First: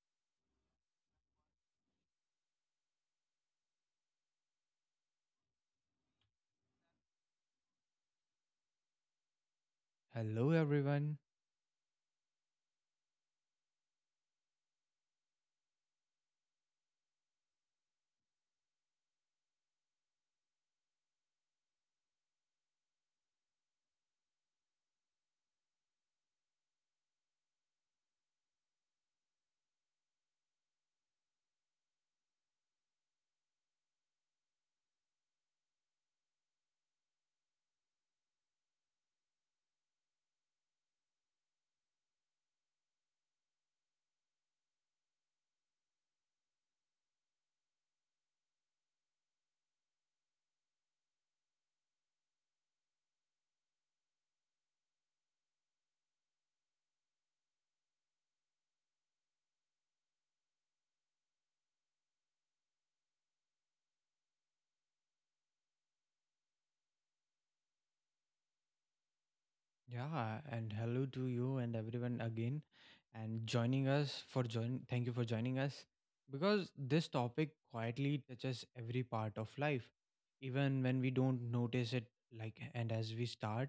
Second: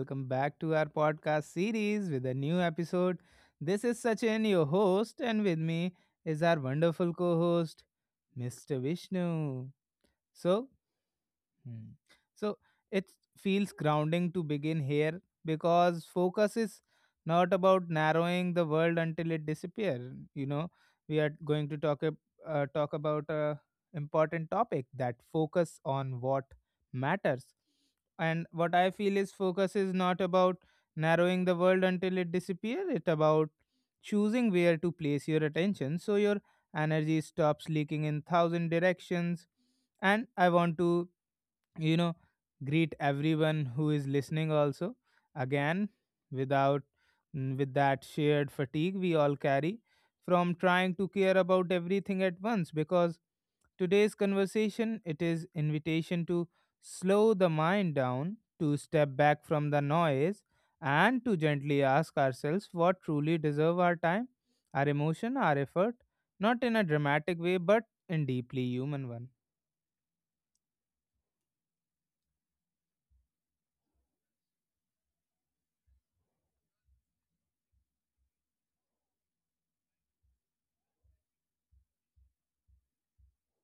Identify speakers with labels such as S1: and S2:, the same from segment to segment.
S1: Welcome back to our podcast series with a new episode. This is Sachin, your host, and with me is our wonderful co host, Mr. Vishnu.
S2: Hello,
S1: So,
S2: everyone.
S1: Hmm. So it feels grounding to begin here because focus is not about narrowing the world until it disappears. We are going to talk about a important topic that focus on what matters. And what I feel is focus is not about narrowing the world until it disappears. It's about choosing where to place your attention so your energy stops leaking in thousand directions, and I want to you know greet everyone who is listening also again, without with that shared fatigue we all carry from trying to care about everything at once, because today's conversation, it is invitation to slow the mind down, to step back from the noise, and to gently ask ourselves what truly deserve our time, our emotion, our effort, not in a dramatic way but in deeply human one.
S2: Yeah, and hello to you and everyone again, and joining us for join. Thank you for joining us because this topic quietly touches every part of life, even when we don't notice it. Like, and as we start,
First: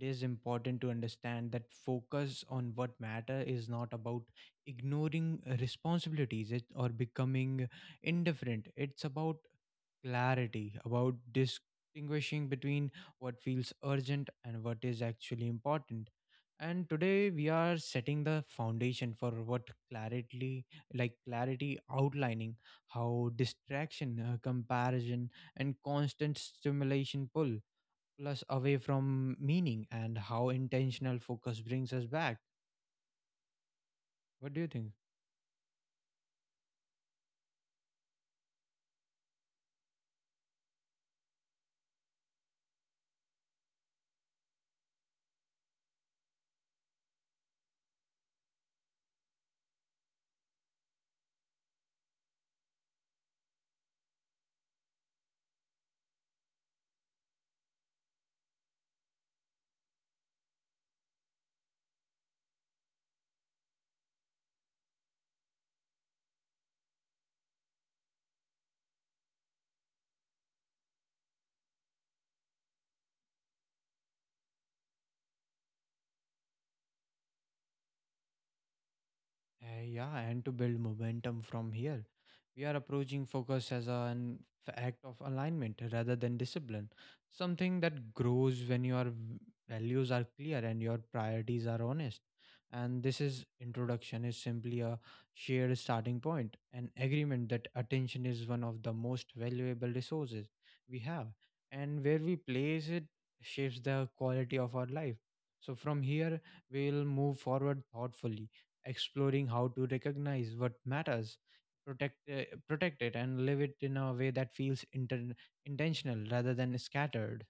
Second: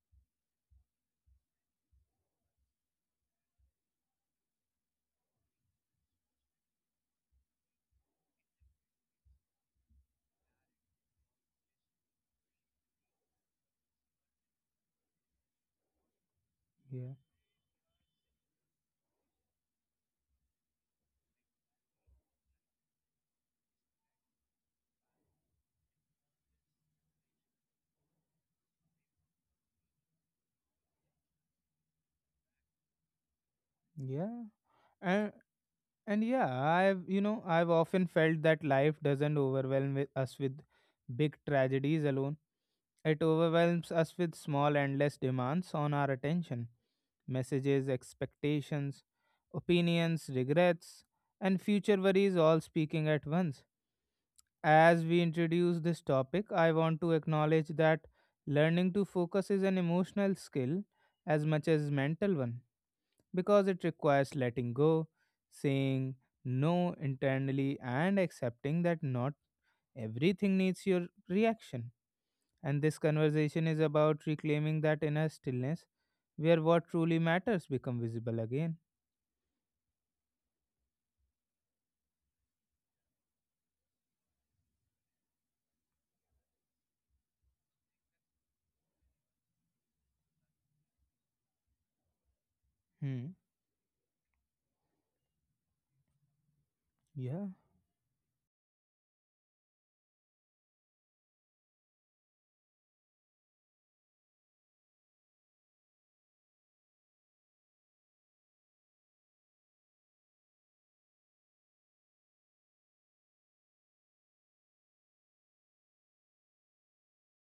S2: it is important to understand that focus on what matter is not about ignoring responsibilities it, or becoming indifferent. It's about clarity about distinguishing between what feels urgent and what is actually important. And today we are setting the foundation for what clarity, like clarity outlining how distraction, comparison, and constant stimulation pull plus away from meaning and how intentional focus brings us back.
S1: Yeah.
S2: What do you think?
S1: Yeah. And yeah, I've you know I've often felt that life doesn't overwhelm with us with big tragedies alone. It overwhelms us with small endless demands on our attention, messages, expectations, opinions, regrets, and future worries all speaking at once. As we introduce this topic, I want to acknowledge that learning to focus is an emotional skill as much as mental one, because it requires letting go, saying no internally, and accepting that not everything needs your reaction. And this conversation is about reclaiming that inner stillness where what truly matters become visible again.
S2: Yeah, and to build momentum from here, we are approaching focus as an act of alignment rather than discipline. Something that grows when your values are clear and your priorities are honest. And this
S1: Hmm.
S2: is introduction is simply a shared starting point, an
S1: Yeah.
S2: agreement that attention is one of the most valuable resources we have, and where we place it shapes the quality of our life. So from here, we'll move forward thoughtfully exploring how to recognize what matters, protect it, and live it in a way that feels inter intentional rather than scattered.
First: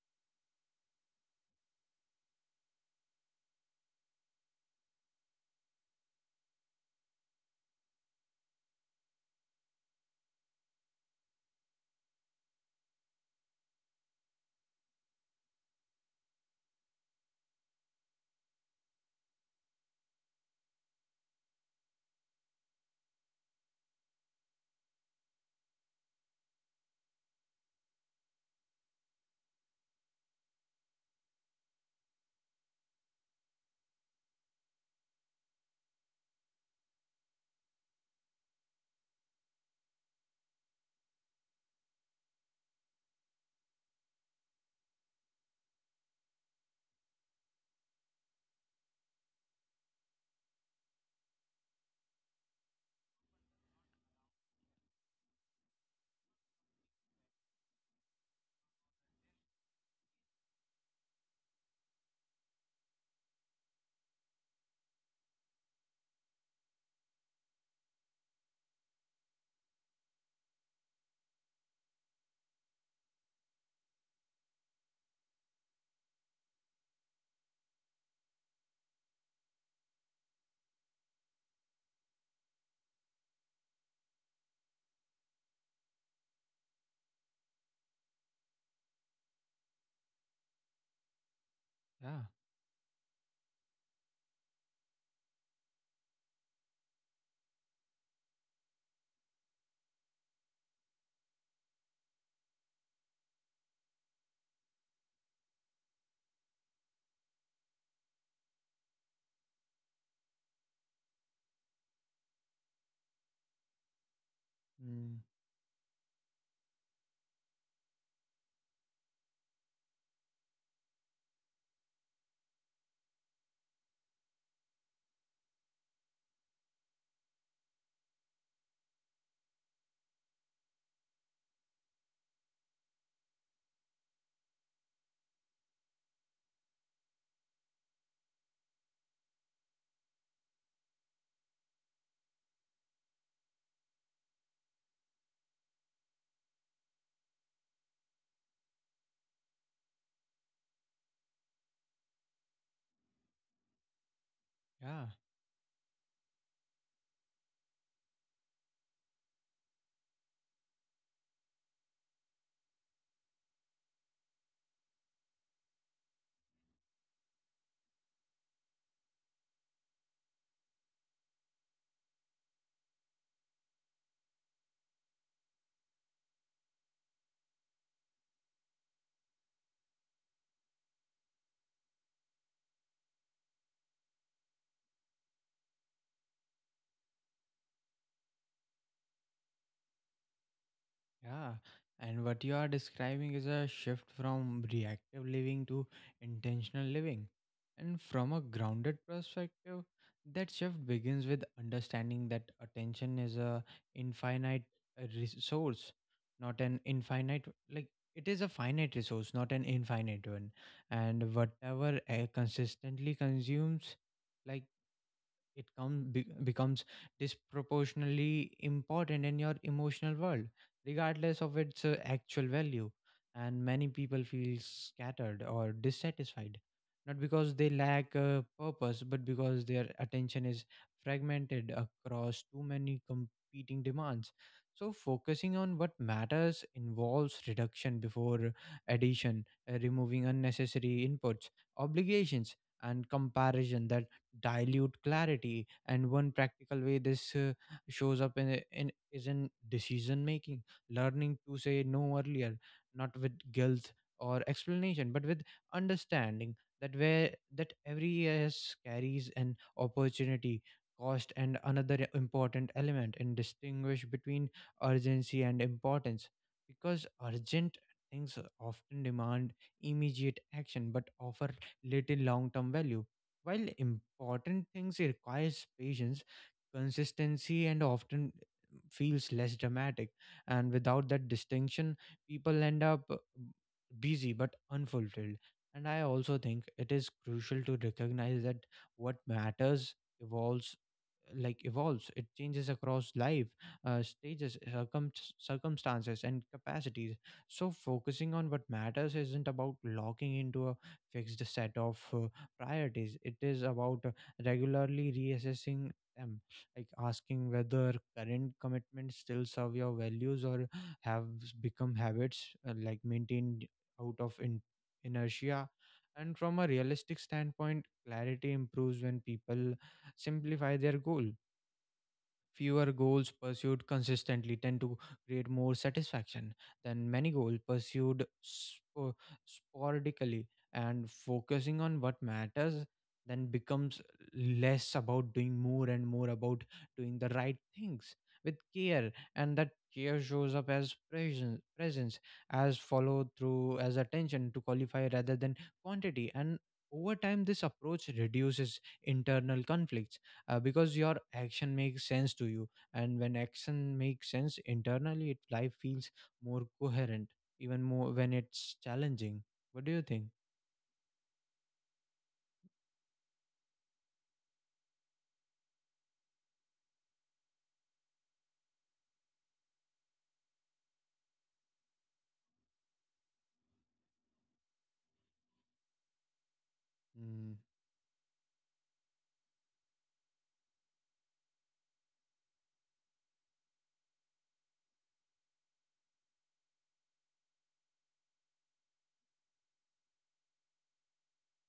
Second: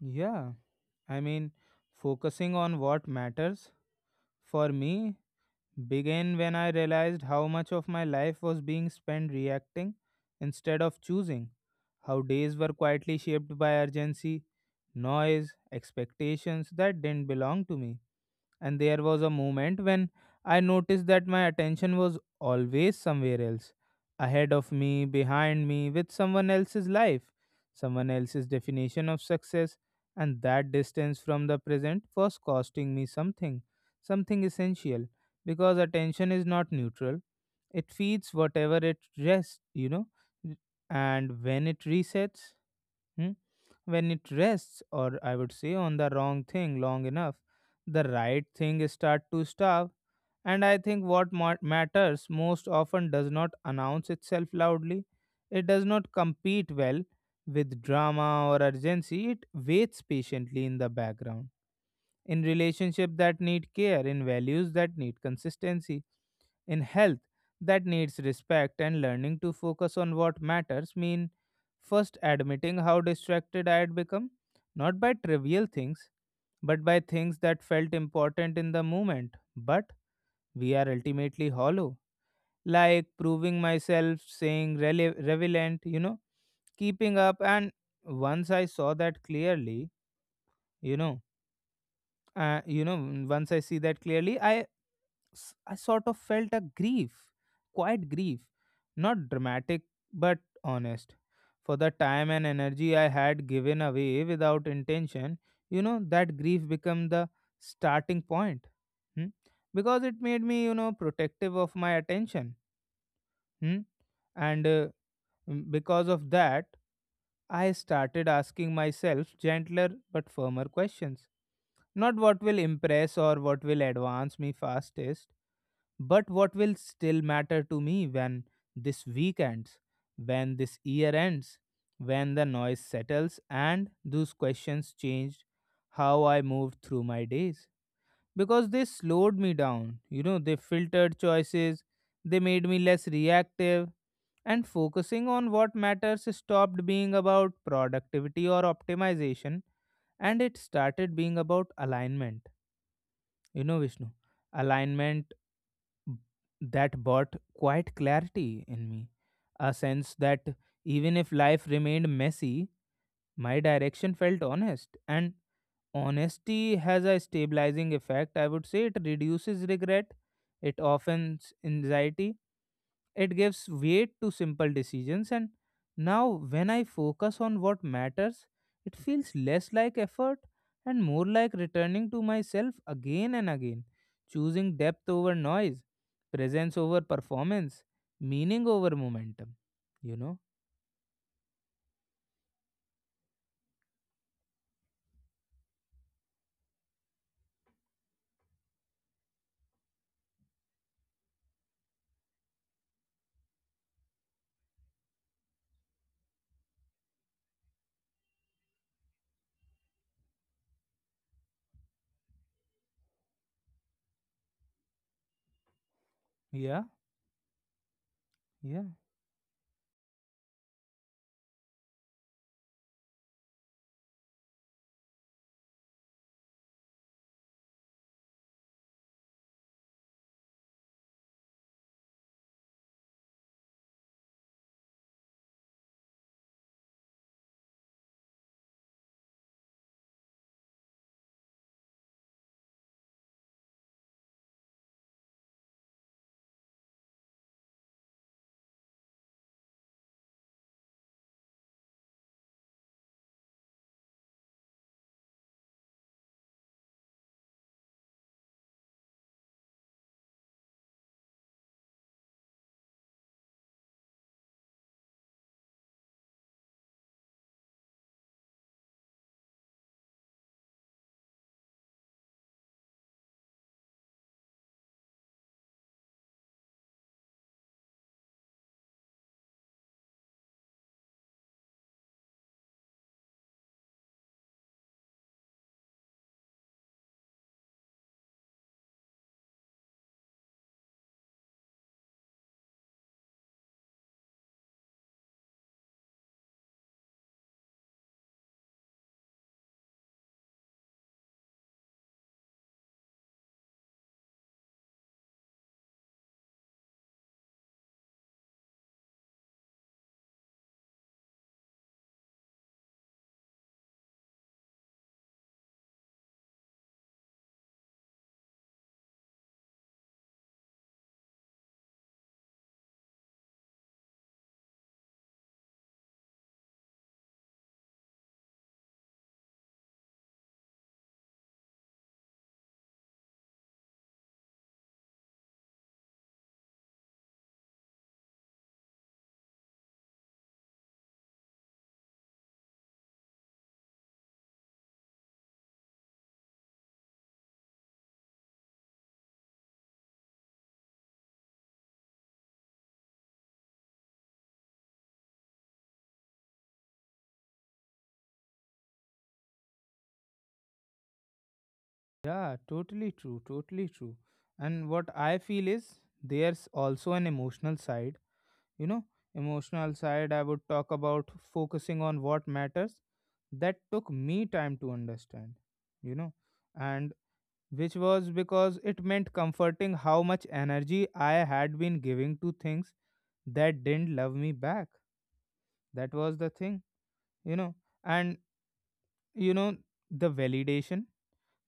S1: Yeah. I mean, focusing on what matters for me began when I realized how much of my life was being spent reacting instead of choosing, how days were quietly shaped by urgency, noise, expectations that didn't belong to me. And there was a moment when I noticed that my attention was always somewhere else, ahead of me, behind me, with someone else's life, someone else's definition of success, and that distance from the present was costing me something, something essential, because attention is not neutral. It feeds whatever it rests, and when it resets, hmm, when it rests, or I would say on the wrong thing long enough, the right thing start to starve. And I think what matters most often does not announce itself loudly. It does not compete well with drama or urgency. It waits patiently in the background, in relationship that need care, in values that need consistency, in health that needs respect, and learning to focus on what matters mean first admitting how distracted I had become, not by trivial things, but by things that felt important in the moment, but we are ultimately hollow. Like proving myself, saying relevant, keeping up. And once I saw that clearly, you know,
S2: Yeah.
S1: once I see that clearly, I I sort of felt a grief, quiet grief, not dramatic but honest, for the time and energy I had given away without intention. You know, that grief became the starting point. Hmm. Because it made me, protective of my attention. hmm? and uh,
S2: Mm.
S1: because of that, I started asking myself gentler but firmer questions, not what will impress or what will advance me fastest, but what will still matter to me when this week ends, when this year ends, when the noise settles. And those questions changed how I moved through my days. Because they slowed me down, they filtered choices, they made me less reactive, and focusing on what matters stopped being about productivity or optimization and it started being about alignment, you know, Vishnu,
S2: Yeah.
S1: alignment. b- that brought quite clarity in me. A sense that even if life remained messy, my direction felt honest. And honesty has a stabilizing effect. I would say it reduces regret, it offends anxiety, it gives weight to simple decisions, and now when I focus on what matters, it feels less like effort and more like returning to myself again and again, choosing depth over noise, presence over performance, meaning over momentum. You know?
S2: Yeah, and what you are describing is a shift from reactive living to intentional living. And from a grounded perspective, that shift begins with understanding that attention is a infinite resource, not an infinite like it is a finite resource, not an infinite one. And whatever consistently consumes, like
S1: Yeah,
S2: becomes disproportionately
S1: yeah,
S2: important in your emotional world regardless of its actual value and many people feel scattered or dissatisfied not because they lack purpose but because their attention is fragmented across too many competing demands. So focusing on what matters involves reduction before addition, removing unnecessary inputs, obligations, and comparison that dilute clarity. And one practical way this shows up in is in decision making, learning to say no earlier, not with guilt or explanation but with understanding that where that every yes carries an opportunity cost. And another important element in distinguish between urgency and importance, because urgent things often demand immediate action but offer little long term value, while important things requires patience, consistency and often feels less dramatic. And without that distinction, people end up busy but unfulfilled. And I also think it is crucial to recognize that what matters evolves, like evolves it changes across life stages, circumstances and capacities. So focusing on what matters isn't about locking into a fixed set of priorities, it is about regularly reassessing them, like asking whether current commitments still serve your values or have become habits like maintained out of inertia. And from a realistic standpoint clarity improves when people simplify their goal. Fewer goals pursued consistently tend to create more satisfaction than many goals pursued sporadically, and focusing on what matters then becomes less about doing more and more about doing the right things with care. And that care shows up as presence presence, as follow through, as attention to qualify rather than quantity. And over time this approach reduces internal conflicts, because your action makes sense to you, and when action makes sense internally it life feels more coherent, even more when it's challenging. What do you think?
S1: yeah, totally true, totally true. And what I feel is there's also an emotional side, you know, emotional side I would talk about, focusing on what matters, that took me time to understand, you know, and
S2: Mm,
S1: which was because it meant comforting how much energy I had been giving to things that didn't love me back. That was the thing, you know. And, you know, the validation,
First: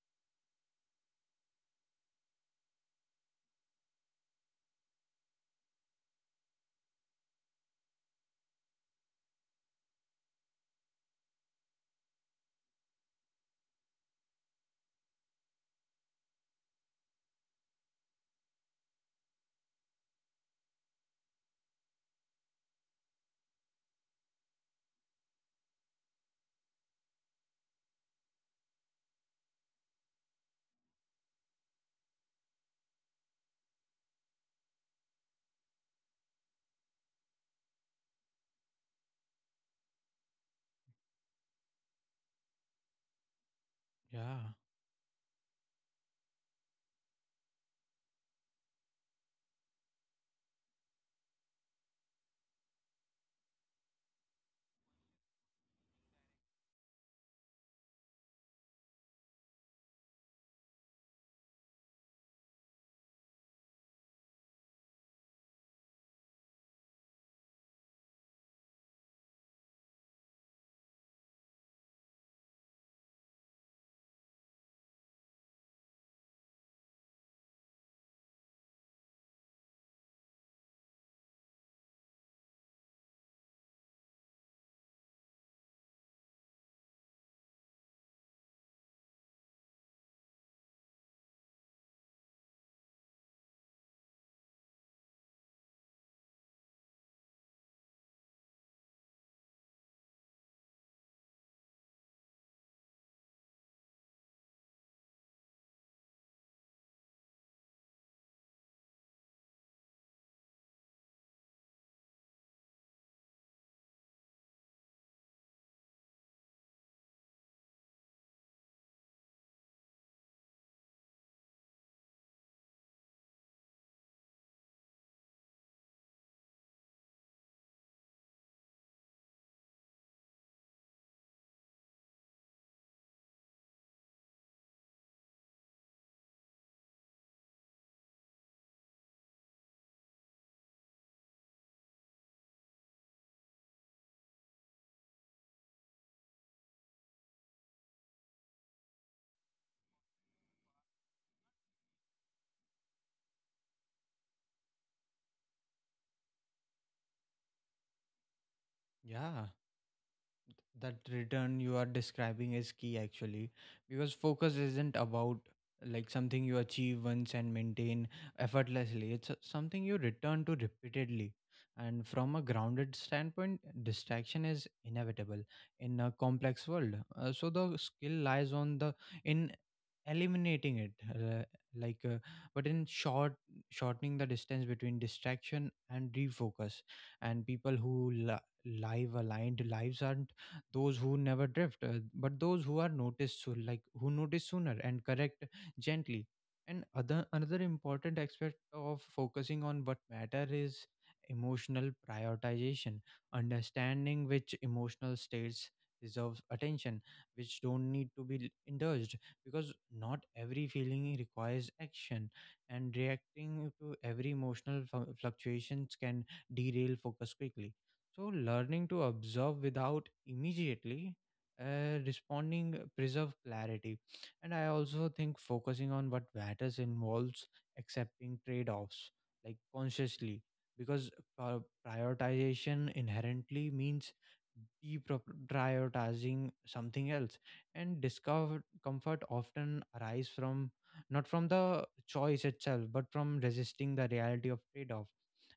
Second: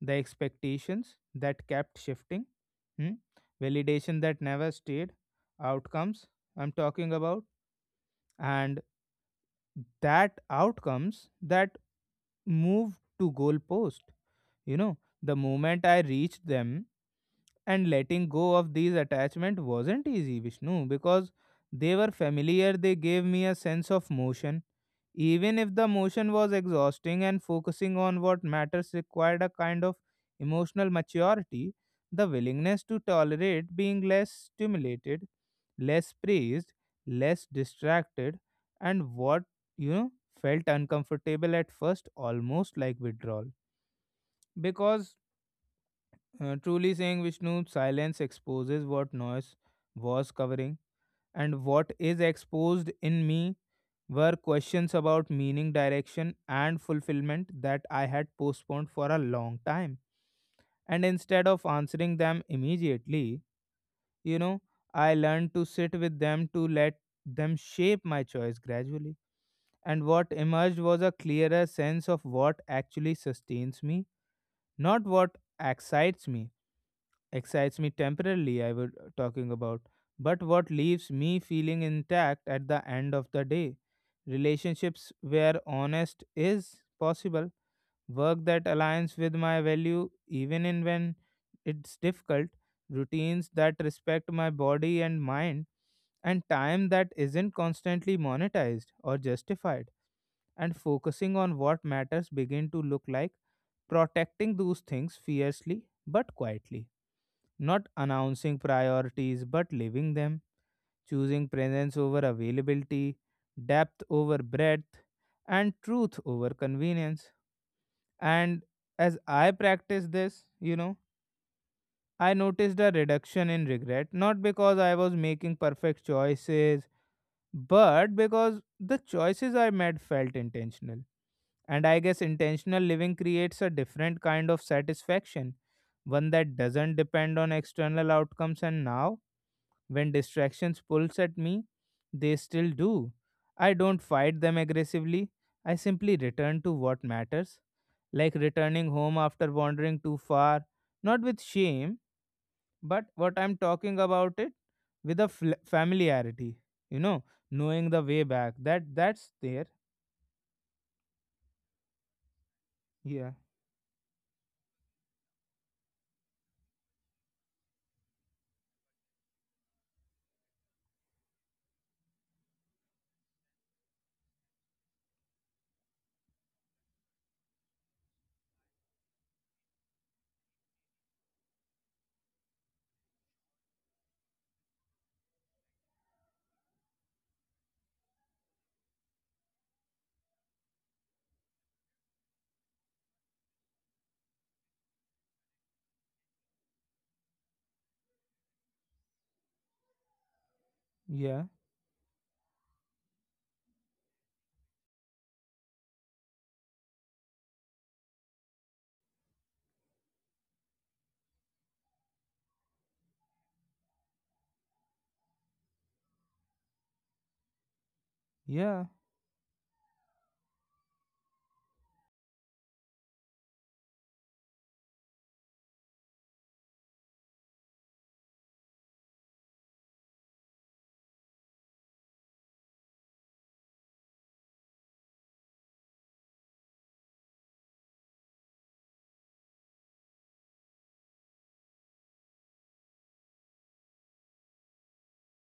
S1: the expectations that kept shifting. Hmm? Validation that never stayed, outcomes I'm talking about, and that outcomes that move to goalpost, you know, the moment I reached them. And letting go of these attachment wasn't easy, Vishnu, because they were familiar, they gave me a sense of motion, even if the motion was exhausting. And focusing on what matters required a kind of emotional maturity, the willingness to tolerate being less stimulated, less praised, less distracted, and what, you know felt uncomfortable at first, almost like withdrawal.
S2: yeah,
S1: Because, truly saying Vishnu, silence exposes what noise was covering, and what is exposed in me were questions about meaning, direction, and fulfillment that I had postponed for a long time. And instead of answering them immediately, You know, I learned to sit with them, to let them shape my choice gradually. And what emerged was a clearer sense of what actually sustains me, not what excites me. Excites me temporarily, I was talking about, but what leaves me feeling intact at the end of the day. Relationships where honest is possible, work that aligns with my value even in when it's difficult, routines that respect my body and mind, and time that isn't constantly monetized or justified. And focusing on what matters begin to look like protecting those things fiercely but quietly, not announcing priorities but living them, choosing presence over availability, depth over breadth, and truth over convenience. And as I practiced this, I noticed a reduction in regret, not because I was making perfect choices, but because the choices I made felt intentional. And I guess intentional living creates a different kind of satisfaction, one that doesn't depend on external outcomes. And now, when distractions pulls at me, they still do. I don't fight them aggressively. I simply return to what matters, like returning home after wandering too far, not with shame, but what I'm talking about it, with a familiarity, you know, knowing the way back. That that's
S2: yeah.
S1: there.
S2: That return you are describing is key
S1: Yeah,
S2: actually, because focus isn't about like something you achieve once and maintain effortlessly. It's something you return to repeatedly. And from a grounded standpoint distraction is inevitable in a complex world. So the skill lies on the in eliminating it, like uh, but in shortening the distance between distraction and refocus. And people who live aligned lives are those who never drift, but those who are noticed soon, like who notice sooner and correct gently. And other another important aspect of focusing on what matter is
S1: yeah,
S2: emotional prioritization, understanding which emotional states deserves attention, which don't need to be indulged, because not every feeling requires action, and reacting to every emotional fluctuations can derail focus quickly. So,
S1: yeah,
S2: learning to observe without immediately responding preserve clarity. And I also think focusing on what matters involves accepting trade offs, like consciously, because uh, prioritization inherently means deprioritizing something else. And discomfort comfort often arise from not from the choice itself, but from resisting the reality of trade off.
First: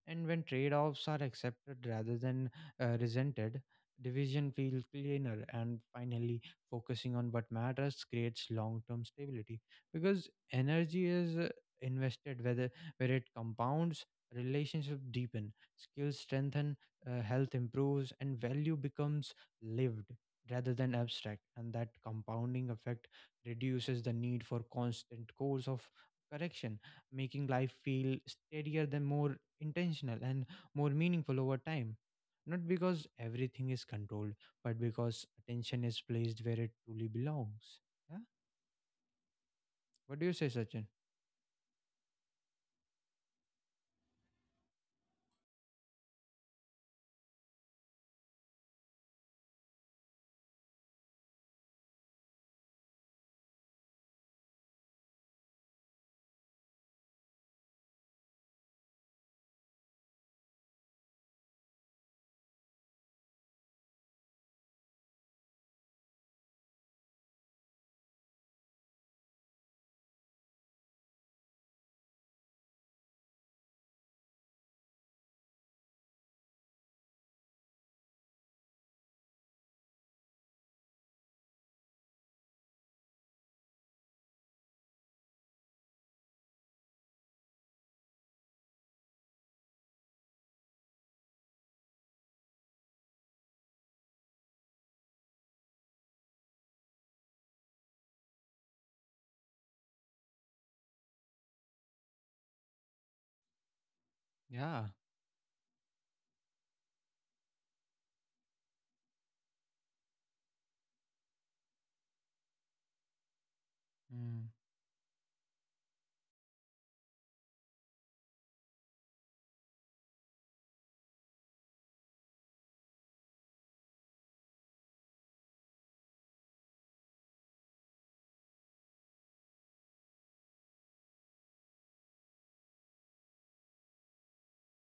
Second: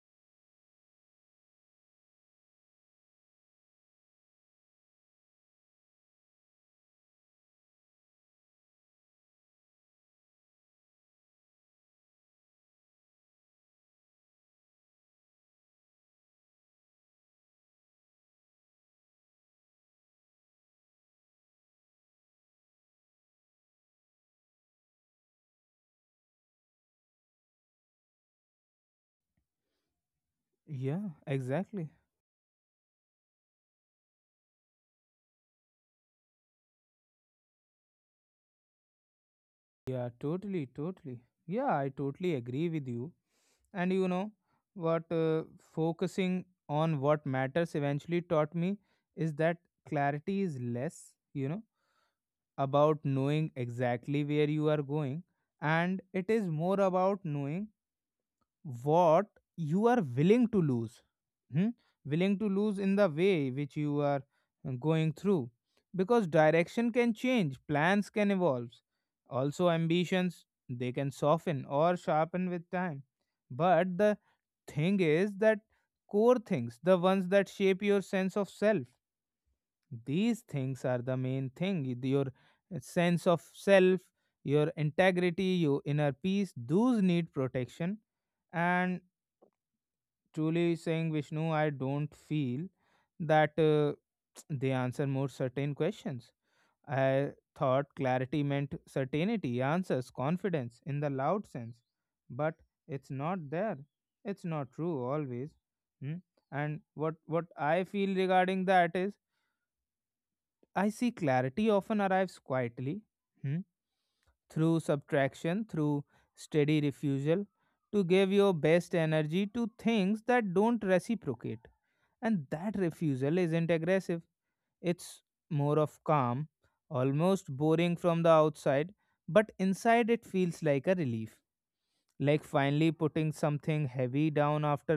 S2: And when trade-offs are accepted rather than resented, division feels cleaner. And finally, focusing on what matters creates long term stability because energy is invested whether where it compounds, relationships deepen, skills strengthen, health improves and value becomes lived rather than abstract. And that compounding effect reduces the need for constant course of correction, making life feel steadier than more intentional and more
S1: yeah,
S2: meaningful over
S1: exactly.
S2: time, not because everything is controlled, but because attention is placed where it truly belongs. Yeah.
S1: Yeah,
S2: What do you say,
S1: totally,
S2: Sachin?
S1: totally. Yeah, I totally agree with you. And you know what, focusing on what matters eventually taught me is that clarity is less, about knowing exactly where you are going, and it is more about knowing what you are willing to lose. Hmm? Willing to lose in the way which you are going through, because direction can change, plans can evolve, also ambitions, they can soften or sharpen with time. But the thing is that core things, the ones that shape your sense of self, these things are the main thing, your sense of self, your integrity, your inner peace, those need protection. And truly saying Vishnu, I don't feel that they answer more certain questions. I thought clarity meant certainty, answers, confidence in the loud sense, but it's not there. It's not
S2: Yeah.
S1: true always. Hmm? And what I feel regarding that is I see clarity often arrives quietly, hmm,
S2: Mm.
S1: through subtraction, through steady refusal to give your best energy to things that don't reciprocate. And that refusal isn't aggressive, it's more of calm, almost boring from the outside, but inside it feels like a relief, like finally putting something heavy down after,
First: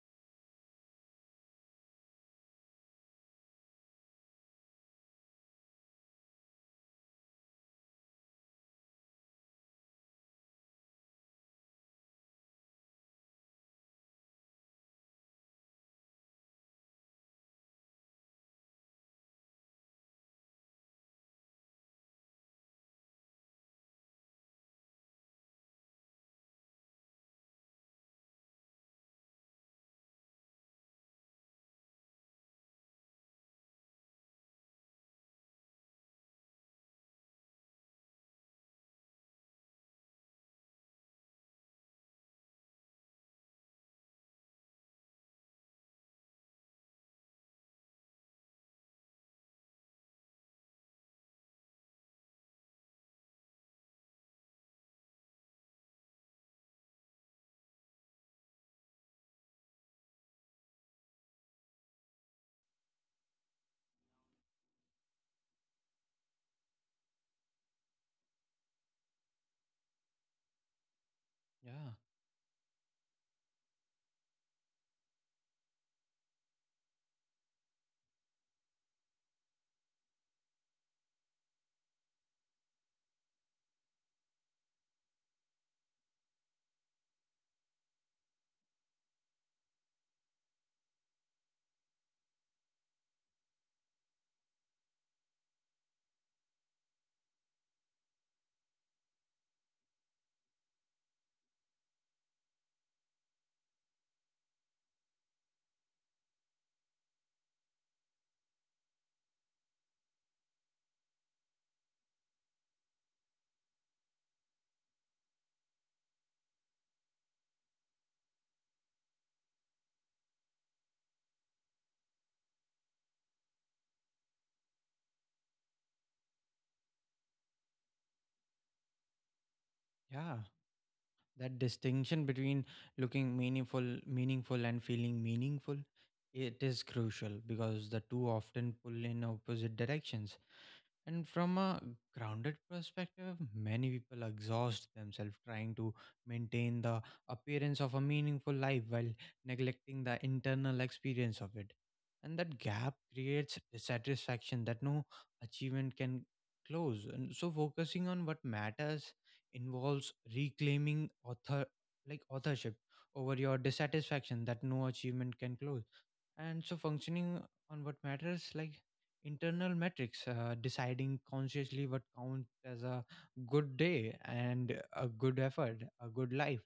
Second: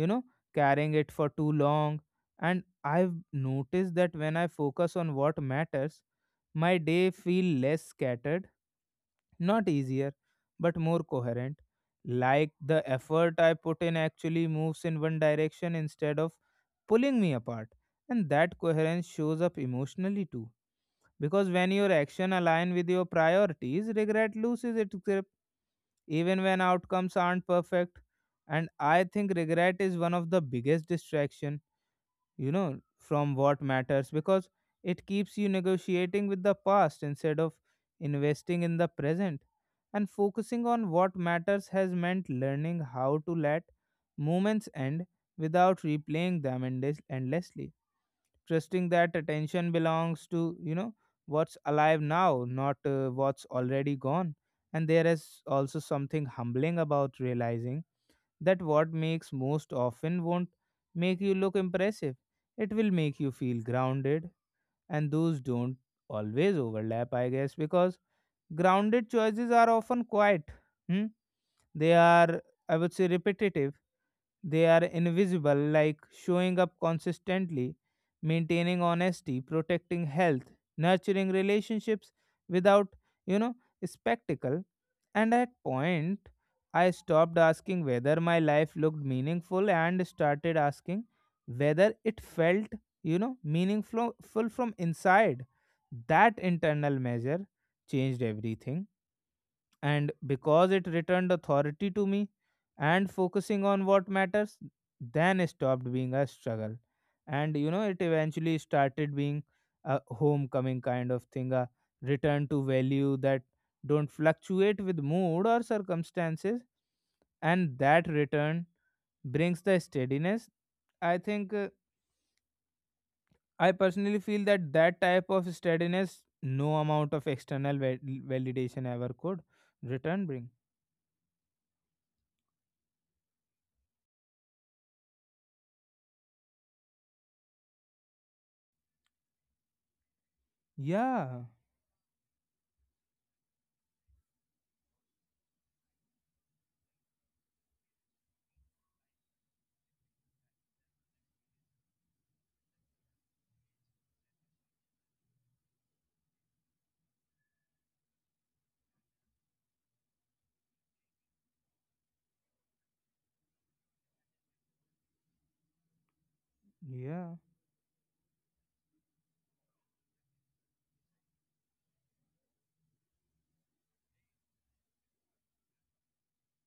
S1: you know carrying it for too long. And I've noticed that when I focus on what matters, my day feel less scattered, not easier, but more coherent, like the effort I put in actually moves in one direction instead of pulling me apart. And that coherence shows up emotionally too, because when your action align with your priorities, regret loses its grip even when outcomes aren't perfect. And I think regret is one of the biggest distraction, you know, from what matters, because it keeps you negotiating with the past instead of investing in the present. And focusing on what matters has meant learning how to let moments end without replaying them endlessly, trusting that attention belongs to, what's alive now, not what's already gone. And there is also something humbling about realizing that what makes most often won't make you look impressive, it will make you feel grounded, and those don't always overlap, I guess, because grounded choices are often quiet. Hmm?
S2: Yeah.
S1: They are, I would say, repetitive. They are invisible, like showing up consistently, maintaining honesty, protecting health, nurturing relationships without, you know, spectacle. And at point, I stopped asking whether my life looked meaningful and started asking whether it felt, meaningful full from inside. That internal measure changed everything, and because it returned authority to me and focusing on what matters then stopped being a struggle. And it eventually started being a homecoming kind of thing, a return to value that don't fluctuate with mood or circumstances. And that return brings the steadiness. I think I personally feel that that type of steadiness no amount of external validation ever could return
S2: Yeah.
S1: bring.
S2: That distinction between looking meaningful, meaningful, and feeling meaningful, it is crucial because the two often pull in opposite directions. And
S1: Yeah,
S2: from a grounded perspective, many people exhaust themselves trying to maintain the appearance of a meaningful life while neglecting the internal experience of it. And that gap creates dissatisfaction that no achievement can close. And so focusing on what matters involves reclaiming author, like authorship over your dissatisfaction that no achievement can close. And so
S1: yeah,
S2: functioning on what matters, like internal metrics, deciding consciously what counts as a good day and a good effort, a good life.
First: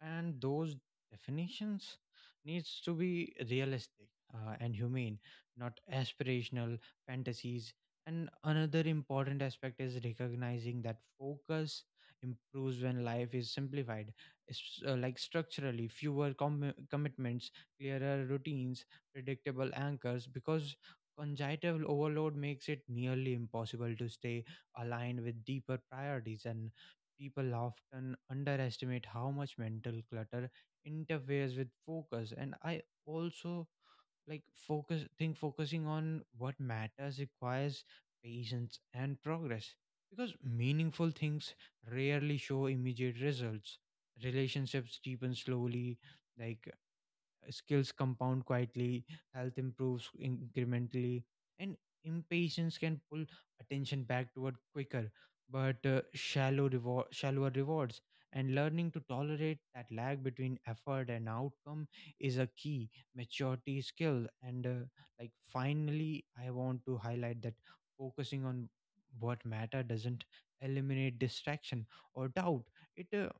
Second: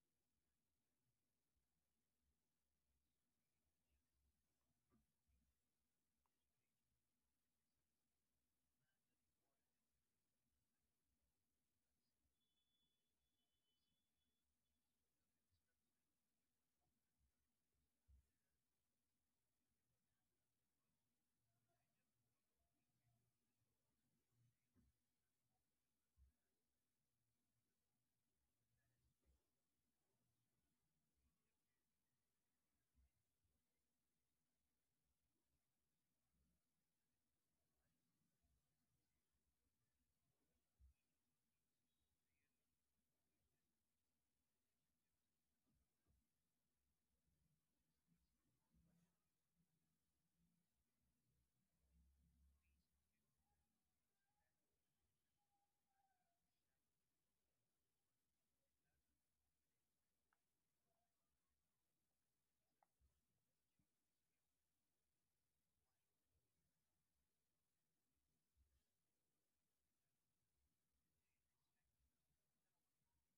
S2: And those definitions needs to be realistic, and humane, not aspirational fantasies. And another important aspect is recognizing that focus improves when life is simplified. It's, like structurally fewer commitments, clearer routines, predictable anchors, because congenital overload makes it nearly impossible to stay aligned with deeper priorities. And people often underestimate how much mental clutter interferes with focus. And I also like focus think focusing on what matters requires patience and progress because meaningful things rarely show immediate results. Relationships deepen slowly, like skills compound quietly, health improves incrementally, and impatience can pull attention back toward quicker but shallower rewards. And learning to tolerate that lag between effort and outcome is a key maturity skill. And like Finally, I want to highlight that focusing on what matter doesn't eliminate distraction or doubt. It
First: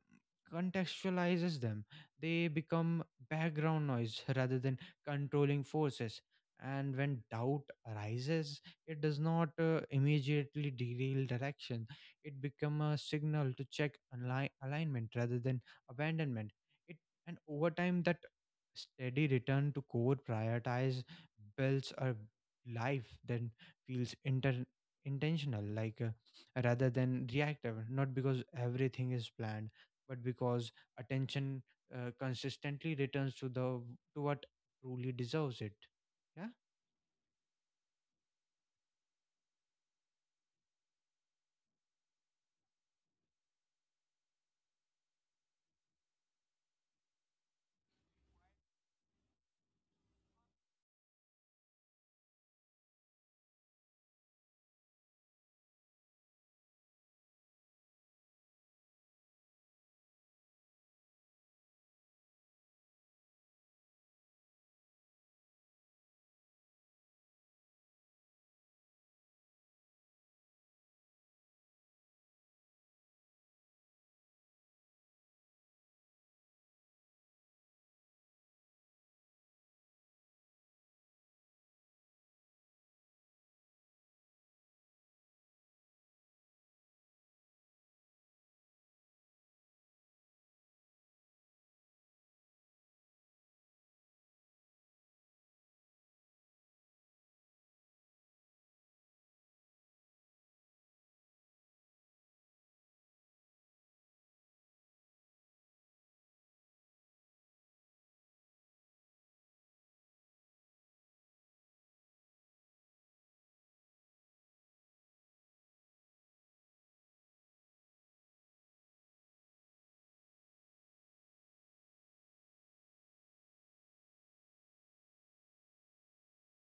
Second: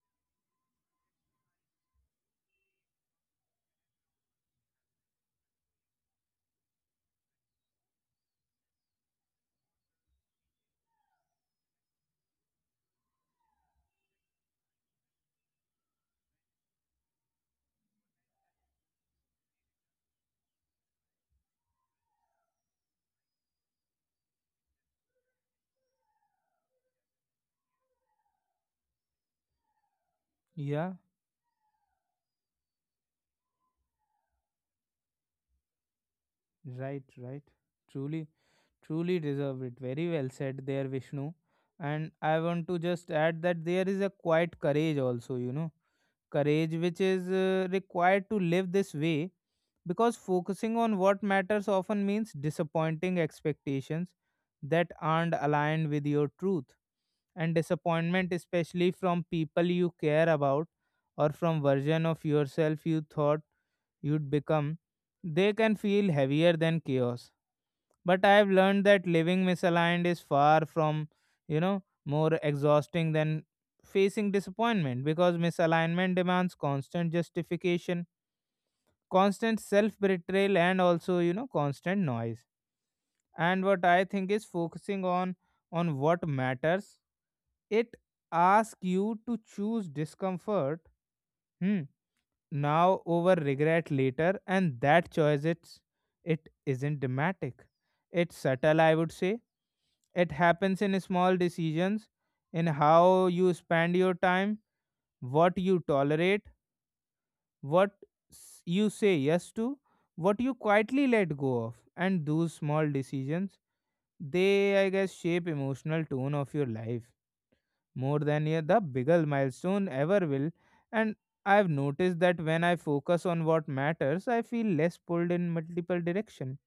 S2: contextualizes them, they become background noise rather than controlling forces. And when doubt arises, it does not immediately derail direction. It becomes a signal to check alignment rather than abandonment. It and over time that steady return to core prioritize builds a life that feels intentional, rather than reactive. Not because everything is planned, but because
S1: yeah,
S2: attention consistently returns to the to what truly deserves it. Yeah.
S1: right, right. Truly, truly deserve it. Very well said there, Vishnu. And I want to just add that there is a quiet courage also, you know, courage which is required to live this way, because focusing on what matters often means disappointing expectations that aren't aligned with your truth. And disappointment, especially from people you care about or from version of yourself you thought you'd become, they can feel heavier than chaos. But I've learned that living misaligned is far from, you know, more exhausting than facing disappointment, because misalignment demands constant justification, constant self betrayal, and also, you know, constant noise. And what I think is focusing on what matters, it asks you to choose discomfort, hmm, now over regret later. And that choice, it isn't dramatic, it's subtle, I would say. It happens in small decisions, in how you spend your time, what you tolerate, what you say yes to, what you quietly let go of. And those small decisions, they I guess shape emotional tone of your life more than, yeah, the bigger milestone ever will. And I've noticed that when I focus on what matters, I feel less pulled in multiple direction,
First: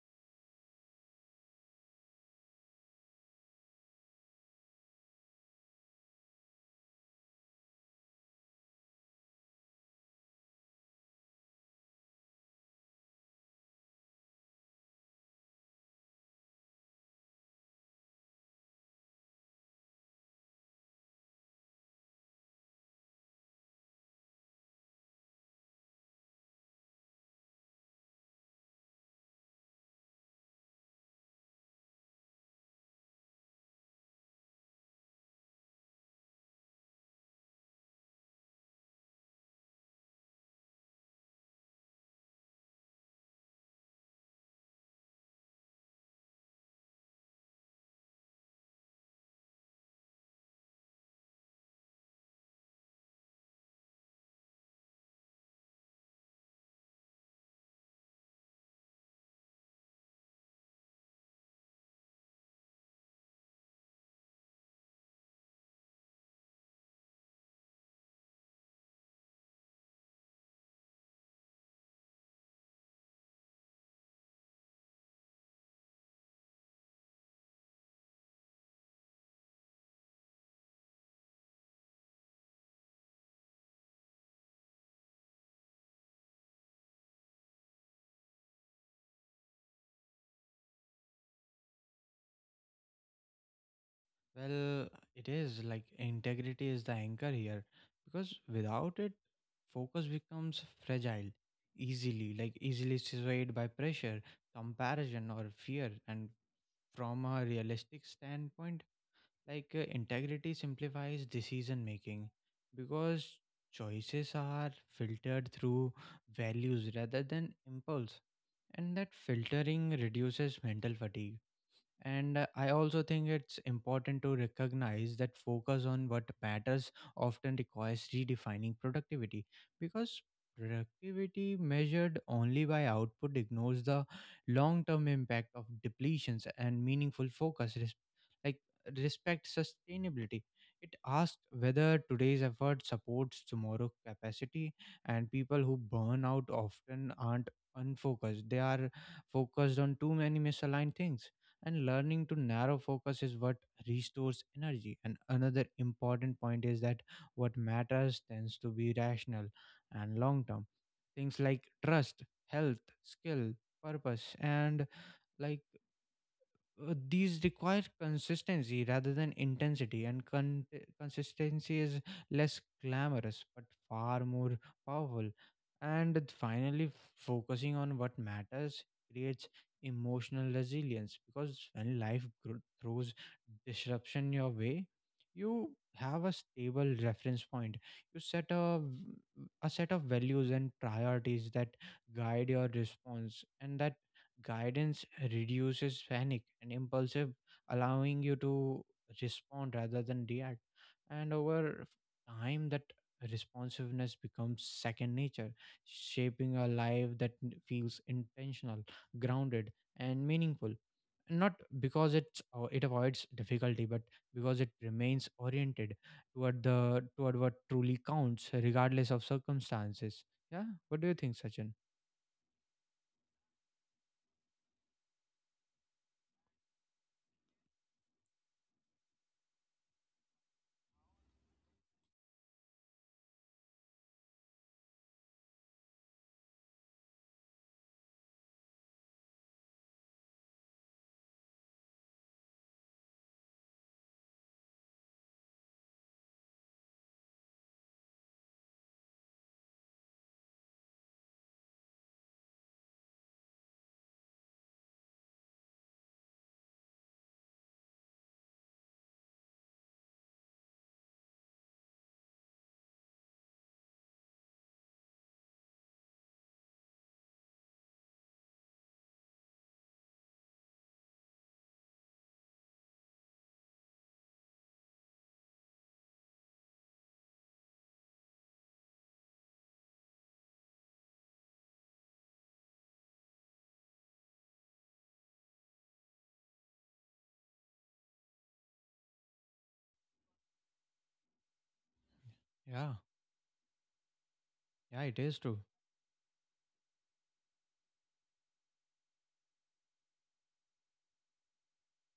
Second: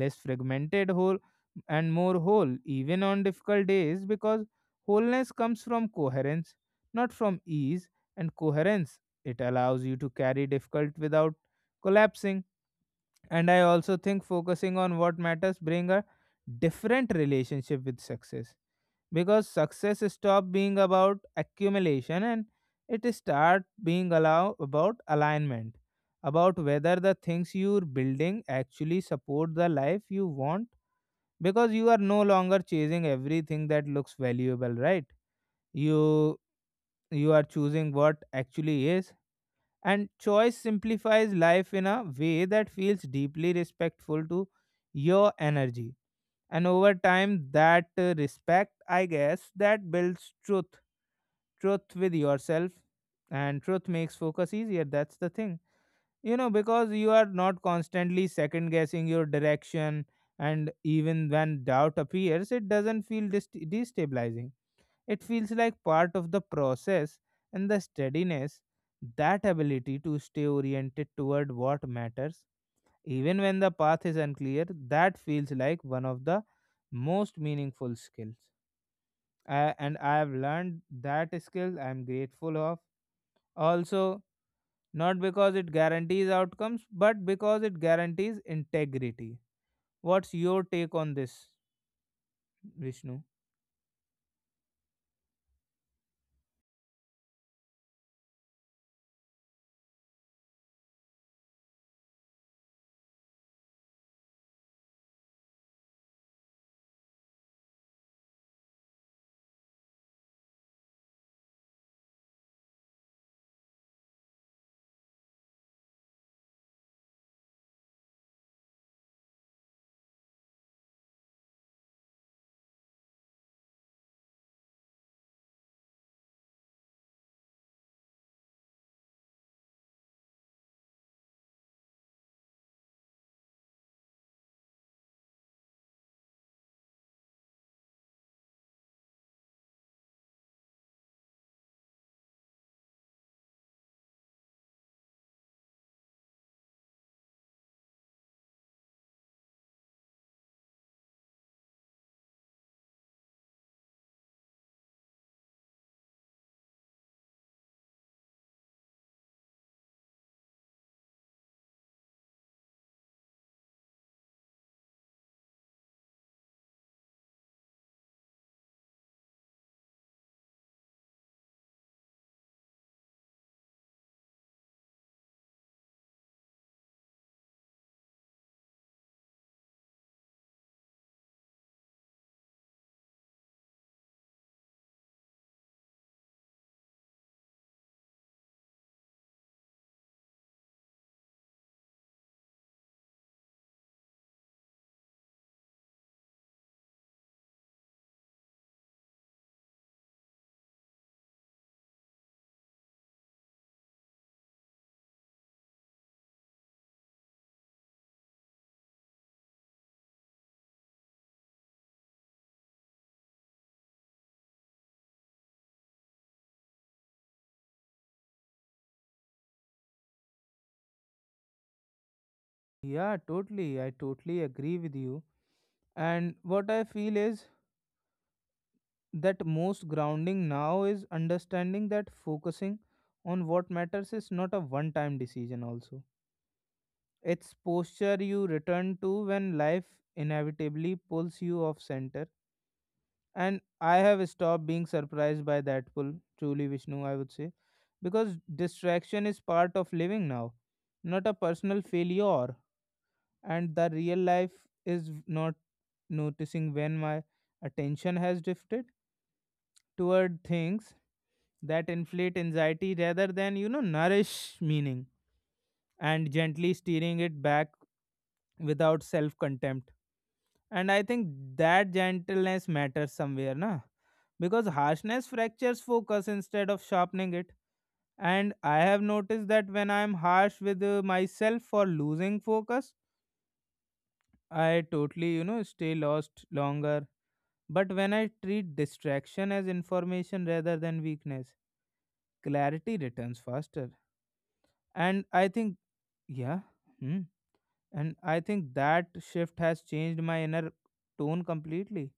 S1: less fragmented whole and more whole, even on difficult days, because wholeness comes from coherence, not from ease. And coherence, it allows you to carry difficult without collapsing. And I also think focusing on what matters bring a different relationship with success, because success stop being about accumulation and it start being allow about alignment, about whether the things you're building actually support the life you want, because you are no longer chasing everything that looks valuable, right? you you are choosing what actually is. And choice simplifies life in a way that feels deeply respectful to your energy. And over time that respect, I guess, that builds truth, truth with yourself. And truth makes focus easier, that's the thing, you know, because you are not constantly second guessing your direction. And even when doubt appears, it doesn't feel destabilizing, it feels like part of the process. And the steadiness, that ability to stay oriented toward what matters even when the path is unclear, that feels like one of the most meaningful skills. And I have learned that skill I am grateful of. Also, not because it guarantees outcomes, but because it guarantees integrity. What's your take on this, Vishnu?
S2: Well, it is like integrity is the anchor here because without it, focus becomes fragile easily, like easily swayed by pressure, comparison, or fear. And from a realistic standpoint, integrity simplifies decision making because choices are filtered through values rather than impulse. And that filtering reduces mental fatigue. And I also think it's important to recognize that focus on what matters often requires redefining productivity because productivity measured only by output ignores the long term impact of depletions, and meaningful focus, like respect sustainability. It asks whether today's effort supports tomorrow's capacity, and people who burn out often aren't unfocused, they are focused on too many misaligned things. And learning to narrow focus is what restores energy. And another important point is that what matters tends to be rational and long term, things like trust, health, skill, purpose and like these require consistency rather than intensity. And consistency is less glamorous but far more powerful. And finally, focusing on what matters creates emotional resilience because when life throws disruption your way, you have a stable reference point, you set a a set of values and priorities that guide your response. And that guidance reduces panic and impulsive, allowing you to respond rather than react. And over time that responsiveness becomes second nature, shaping a life that feels intentional, grounded and meaningful, not because it's, it avoids difficulty but because it remains oriented toward the toward what truly counts regardless of circumstances. Yeah, what do you think, Sachin?
S1: Yeah, totally. I totally agree with you. And what I feel is that most grounding now is understanding that focusing on what matters is not a one time decision, also. It's posture you return to when life inevitably pulls you off center. And I have stopped being surprised by that pull, truly, Vishnu, I would say, because distraction is part of living now, not a personal failure. And the real life is not noticing when my attention has drifted toward things that inflate anxiety rather than, you know, nourish meaning, and gently steering it back without self contempt. And I think that gentleness matters somewhere, na? Because harshness fractures focus instead of sharpening it. And I have noticed that when I'm harsh with myself for losing focus, I totally, you know, stay lost longer. But when I treat distraction as information rather than weakness,
S2: Yeah,
S1: clarity returns faster.
S2: yeah, it
S1: And
S2: is
S1: I
S2: true.
S1: think, yeah, hmm, and I think that shift has changed my inner tone completely,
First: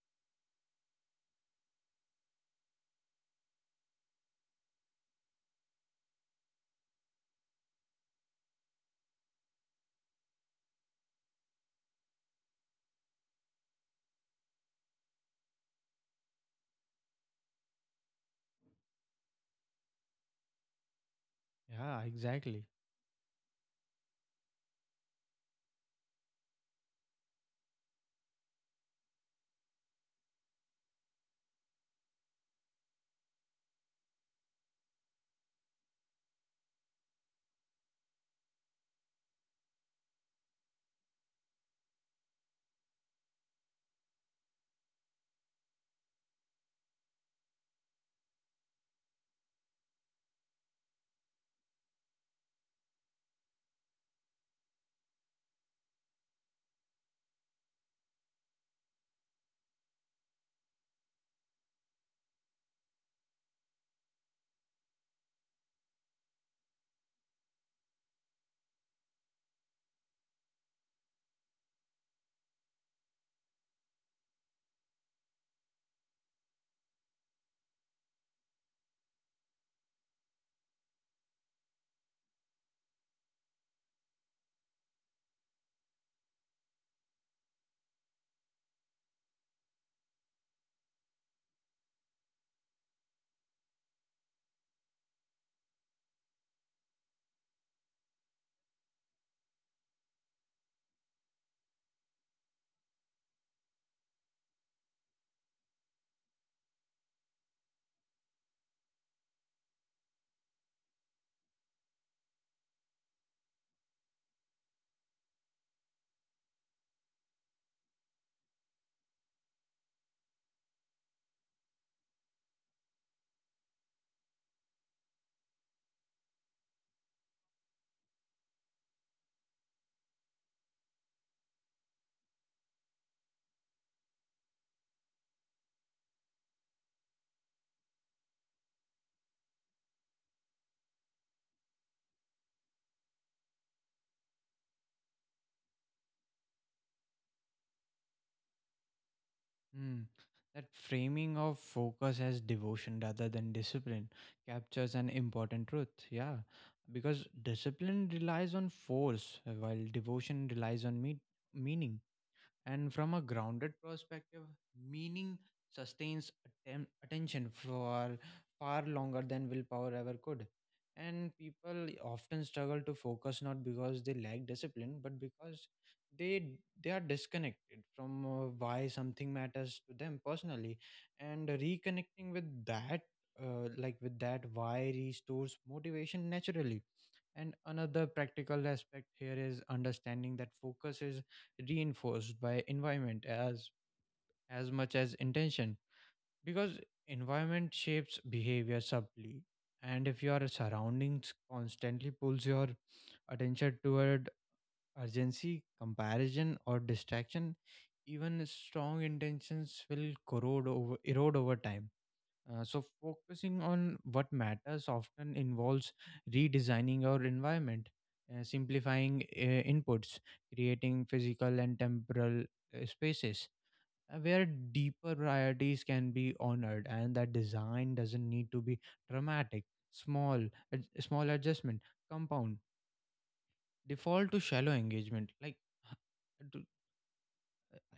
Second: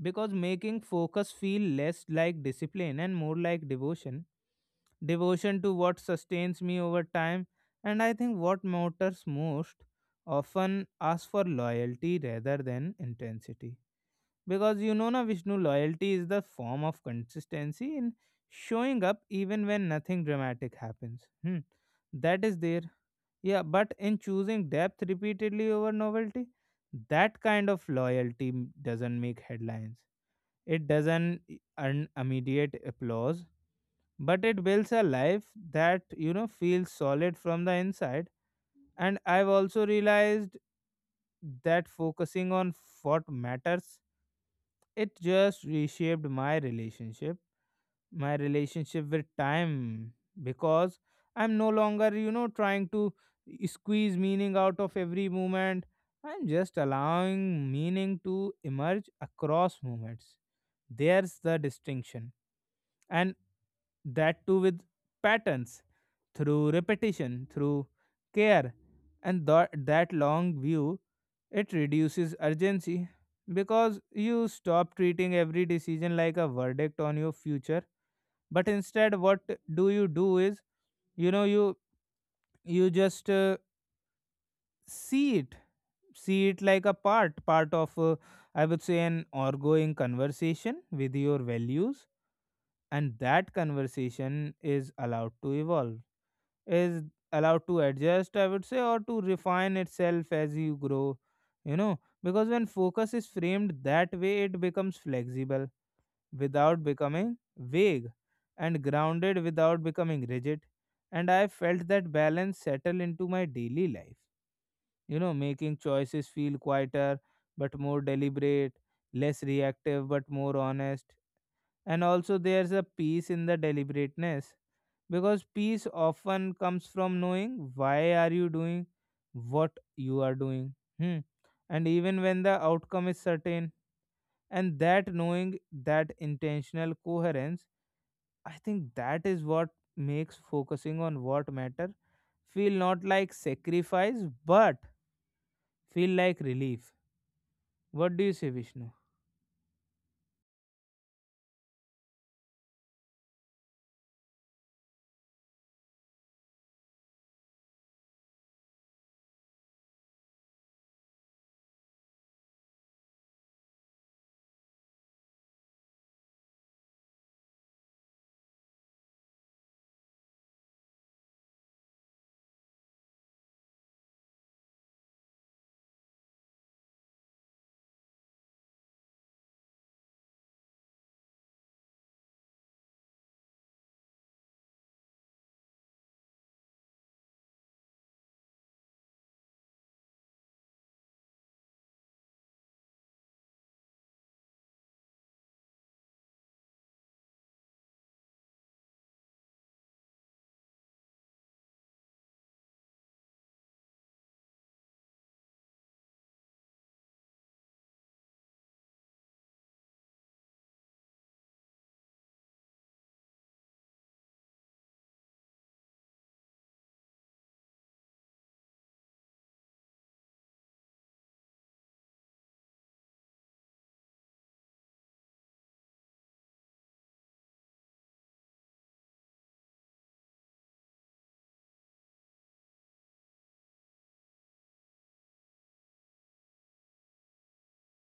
S1: because making focus feel less like discipline and more like devotion, devotion to what sustains me over time. And I think what matters most often asks for loyalty rather than intensity, because you know na Vishnu, loyalty is the form of consistency in showing up even when nothing dramatic happens, hmm.
S2: Yeah,
S1: That is
S2: exactly.
S1: there. Yeah, but in choosing depth repeatedly over novelty, that kind of loyalty doesn't make headlines, it doesn't earn immediate applause, but it builds a life that, you know, feels solid from the inside. And I've also realized that focusing on what matters, it just reshaped my relationship with time, because I'm no longer, you know, trying to squeeze meaning out of every moment. I'm just allowing meaning to emerge across moments. There's the distinction. And that too with patterns, through repetition, through care. And that long view, it reduces urgency, because you stop treating every decision like a verdict on your future. But instead what do you do is, you know, you just see it, see it like a part of, I would say, an ongoing conversation with your values. And that conversation is allowed to evolve, is allowed to adjust, I would say, or to refine itself as you grow, you know, because when focus is framed that way it becomes flexible without becoming vague, and grounded without becoming rigid. And I felt that balance settle into my daily life, you know, making choices feel quieter but more deliberate, less reactive but more honest. And also there's a peace in the deliberateness, because peace often comes from knowing why are you doing what you are doing, hmm. And even when the outcome is certain, and that knowing, that intentional coherence, I think that is what makes focusing on what matter feel not like sacrifice, but feel like relief. What do you say, Vishnu?
S2: Mm. That framing of focus as devotion rather than discipline captures an important truth. Yeah, because discipline relies on force while devotion relies on meaning. And from a grounded perspective, meaning sustains attention for far longer than willpower ever could. And people often struggle to focus not because they lack discipline, but because they they are disconnected from why something matters to them personally. And reconnecting with that, why restores motivation naturally. And another practical aspect here is understanding that focus is reinforced by environment as much as intention, because environment shapes behavior subtly. And if your surroundings constantly pulls your attention toward urgency, comparison or distraction, even strong intentions will corrode over erode over time. So focusing on what matters often involves redesigning our environment, simplifying inputs, creating physical and temporal spaces where deeper priorities can be honored, and that design doesn't need to be dramatic. Small, small adjustment compound default to shallow engagement. Like